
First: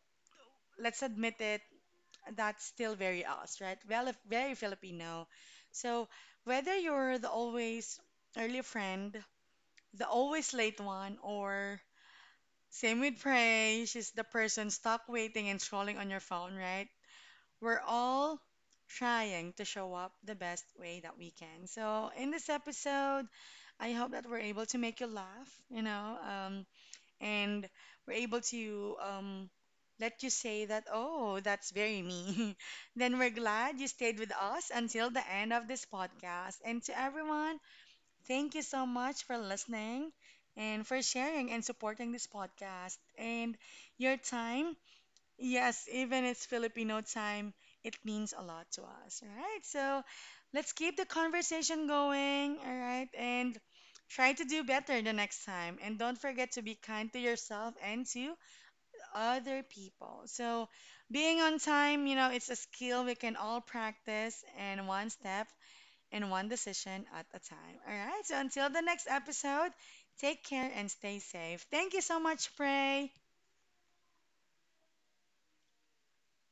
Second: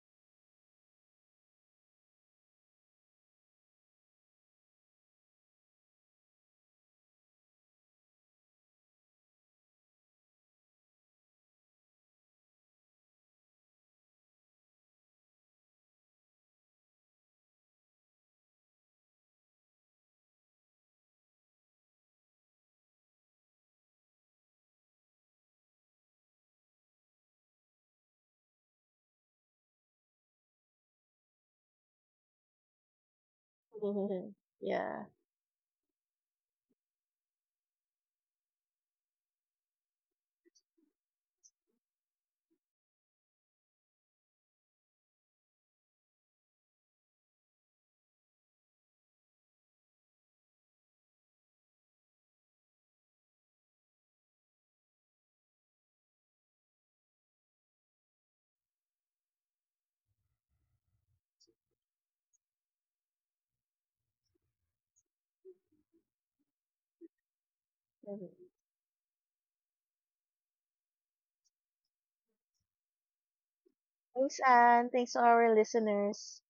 let's admit it, that's still very us, right? Well, if- very Filipino. So whether you're the always early friend, the always late one, or same with Prey, she's the person stuck waiting and scrolling on your phone, right? We're all trying to show up the best way that we can. So in this episode, I hope that we're able to make you laugh, you know, um, and we're able to um, let you say that, oh, that's very me, then we're glad you stayed with us
Yeah.
until the end of this podcast. And to everyone, thank you so much for listening and for sharing and supporting this podcast and your time. Yes, even it's Filipino time, it means a lot to us. All right, so let's keep the conversation going. All right, and try to do better the next time. And don't forget to be kind to yourself and to other people. So, being on time, you know, it's a skill we can all practice, and one step and one decision at a time. All right, so
Mhm.
until the next episode, take care and stay safe. Thank you so much, Pray.
Thanks, Anne. Thanks to our listeners.